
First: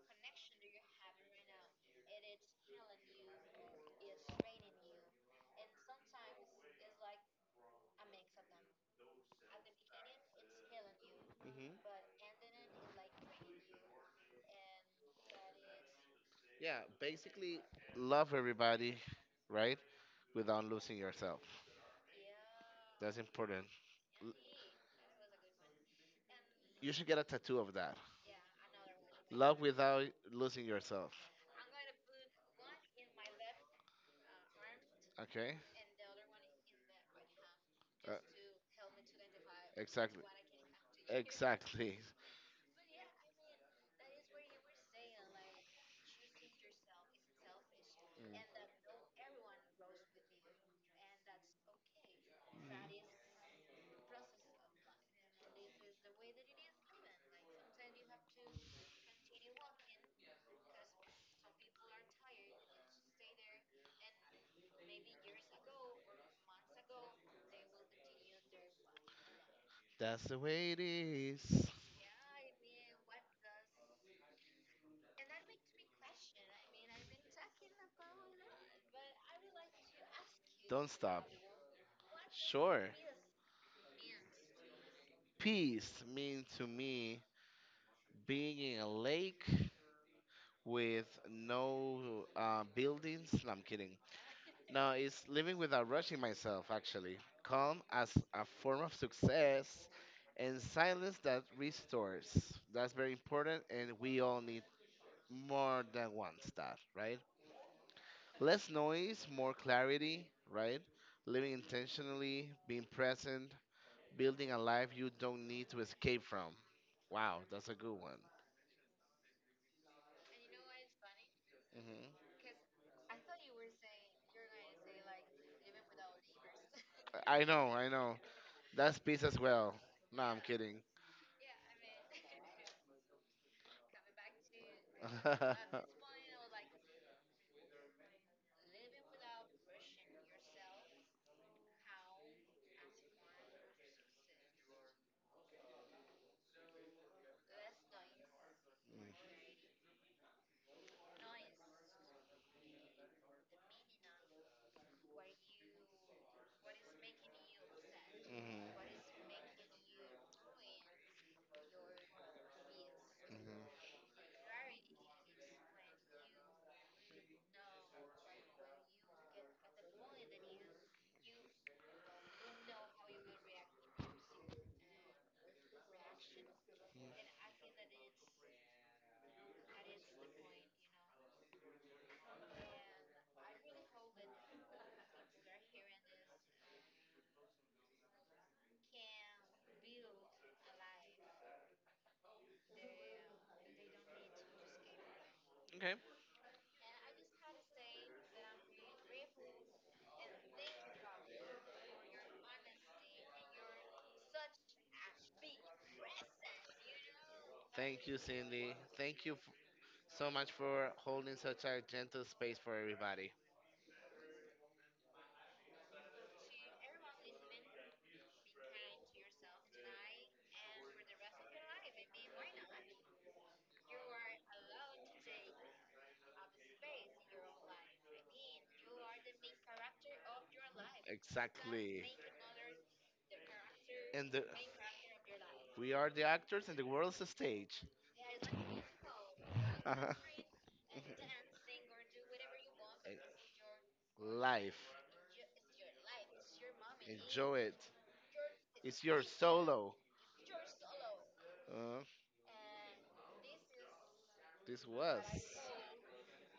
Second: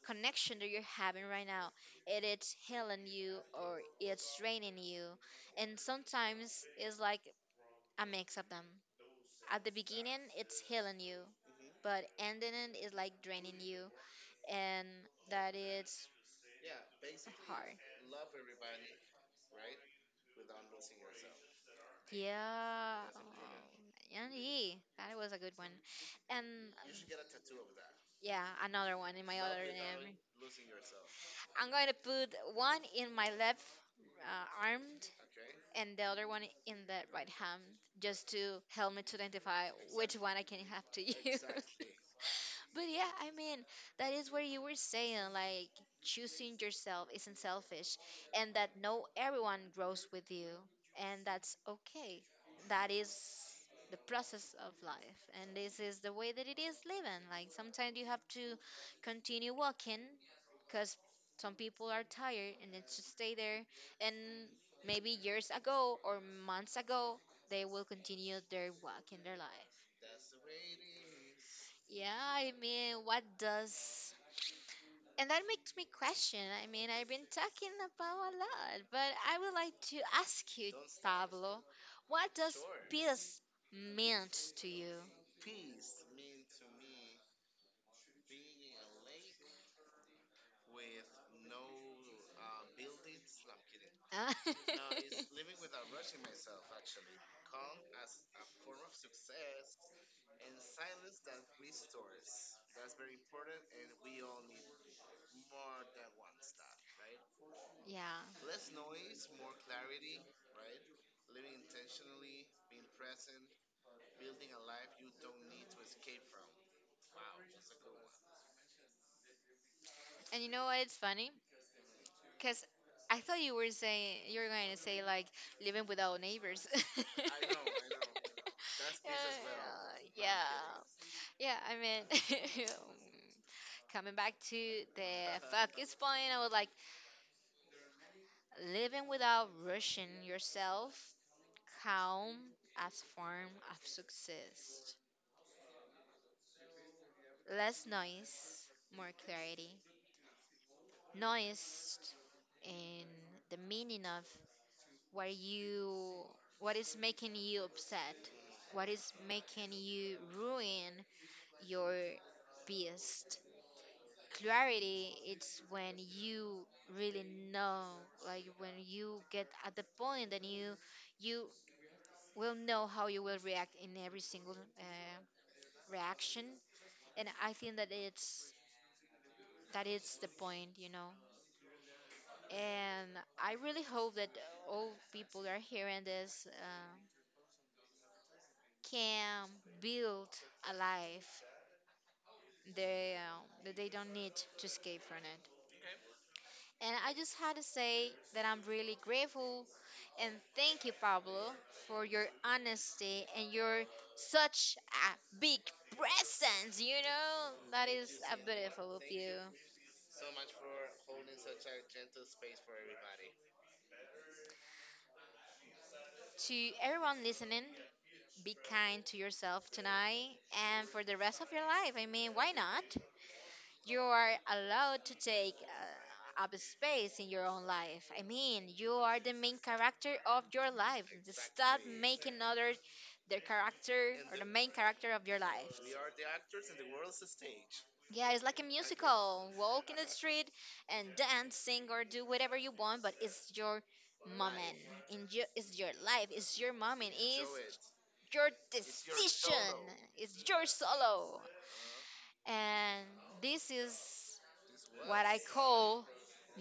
S1: connection that you're having right now, it is healing you or it's draining you. And sometimes it's like a mix of them. At the beginning, it's healing you, but ending it is like draining you, and that is
S2: Yeah, basically
S1: hard.
S2: love everybody, right? Without losing yourself.
S1: Yeah,
S2: That's important. L-
S1: Yanji, that was a good one. And
S2: You should get a tattoo of that.
S1: yeah, another one.
S2: Love without losing yourself.
S1: I'm going to put one in my left uh, arm
S2: Okay?
S1: and the other one in the right hand,
S2: Uh,
S1: just to help me to identify which
S2: exactly.
S1: one I can have to.
S2: Exactly.
S1: But yeah, I mean, that is what you were saying, like choosing yourself isn't selfish, and that no everyone grows with you, and that's okay. That is the process of life, and this is the way that it is living. Like sometimes you have to continue walking, because some people are tired and they just stay there, and maybe years ago or months ago they will continue their walk in their life.
S2: That's the way it is.
S1: Yeah, I mean, what does and that makes me question. I mean, I've been talking about a lot, but I would like to ask you,
S2: Don't stop.
S1: Diego, what does
S2: Sure.
S1: peace meant to you?
S2: Peace means to me being in a lake with no uh, buildings. No, I'm kidding.
S1: Uh,
S2: No, it's living without rushing myself, actually. Calm as a form of success and silence that restores. That's very important, and we all need more than once that, right?
S1: yeah.
S2: Less noise, more clarity, right? Living intentionally, being present, building a life you don't need to escape from. Wow, that's a good one.
S1: And you know what? It's funny,
S2: hmm
S1: because I thought you were saying you were going to say like living without neighbors.
S2: I know, I know. That's peace as well. No,
S1: Uh,
S2: I'm kidding.
S1: yeah, I mean, coming back to the it's point, I was like living without rushing yourself, calm as form of success. Less noise, more clarity. Noise in the meaning of what you what is making you upset, what is making you ruin your peace.
S2: Mhm.
S1: Clarity, it's when you really know, like when you get at the point that you you will know how you will react in every single uh, reaction. And I think that it's that is the point, you know. And I really hope that all people that are hearing this uh, can build a life they, uh, that they don't need to escape from it.
S2: Okay.
S1: And I just had to say that I'm really grateful, and thank you, Pablo, for your honesty and your such a big presence, you know? That
S2: Thank
S1: is
S2: you, Cindy.
S1: beautiful.
S2: Thank you f- so much for holding such a gentle space for everybody.
S1: To everyone listening, be kind to yourself tonight and for the rest of your life. I mean, why not? You are allowed to take uh, up space in your own life. I mean, you are the main character of your life. Just
S2: Exactly.
S1: making others their character,
S2: And the,
S1: main character of your life.
S2: we are the actors and the world's a stage.
S1: Yeah, it's like a musical. Walk
S2: Uh-huh.
S1: street and dance, sing, or do whatever you want, but it's your
S2: Mhm. Life.
S1: in your, it's your life, it's your moment, it's
S2: Enjoy it.
S1: your this,
S2: It's your solo.
S1: it's your solo.
S2: Uh,
S1: And this is
S2: this was.
S1: whole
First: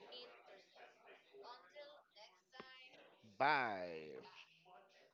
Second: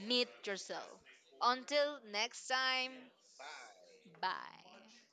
S1: meet yourself. Until next time,
S2: Bye.
S1: bye.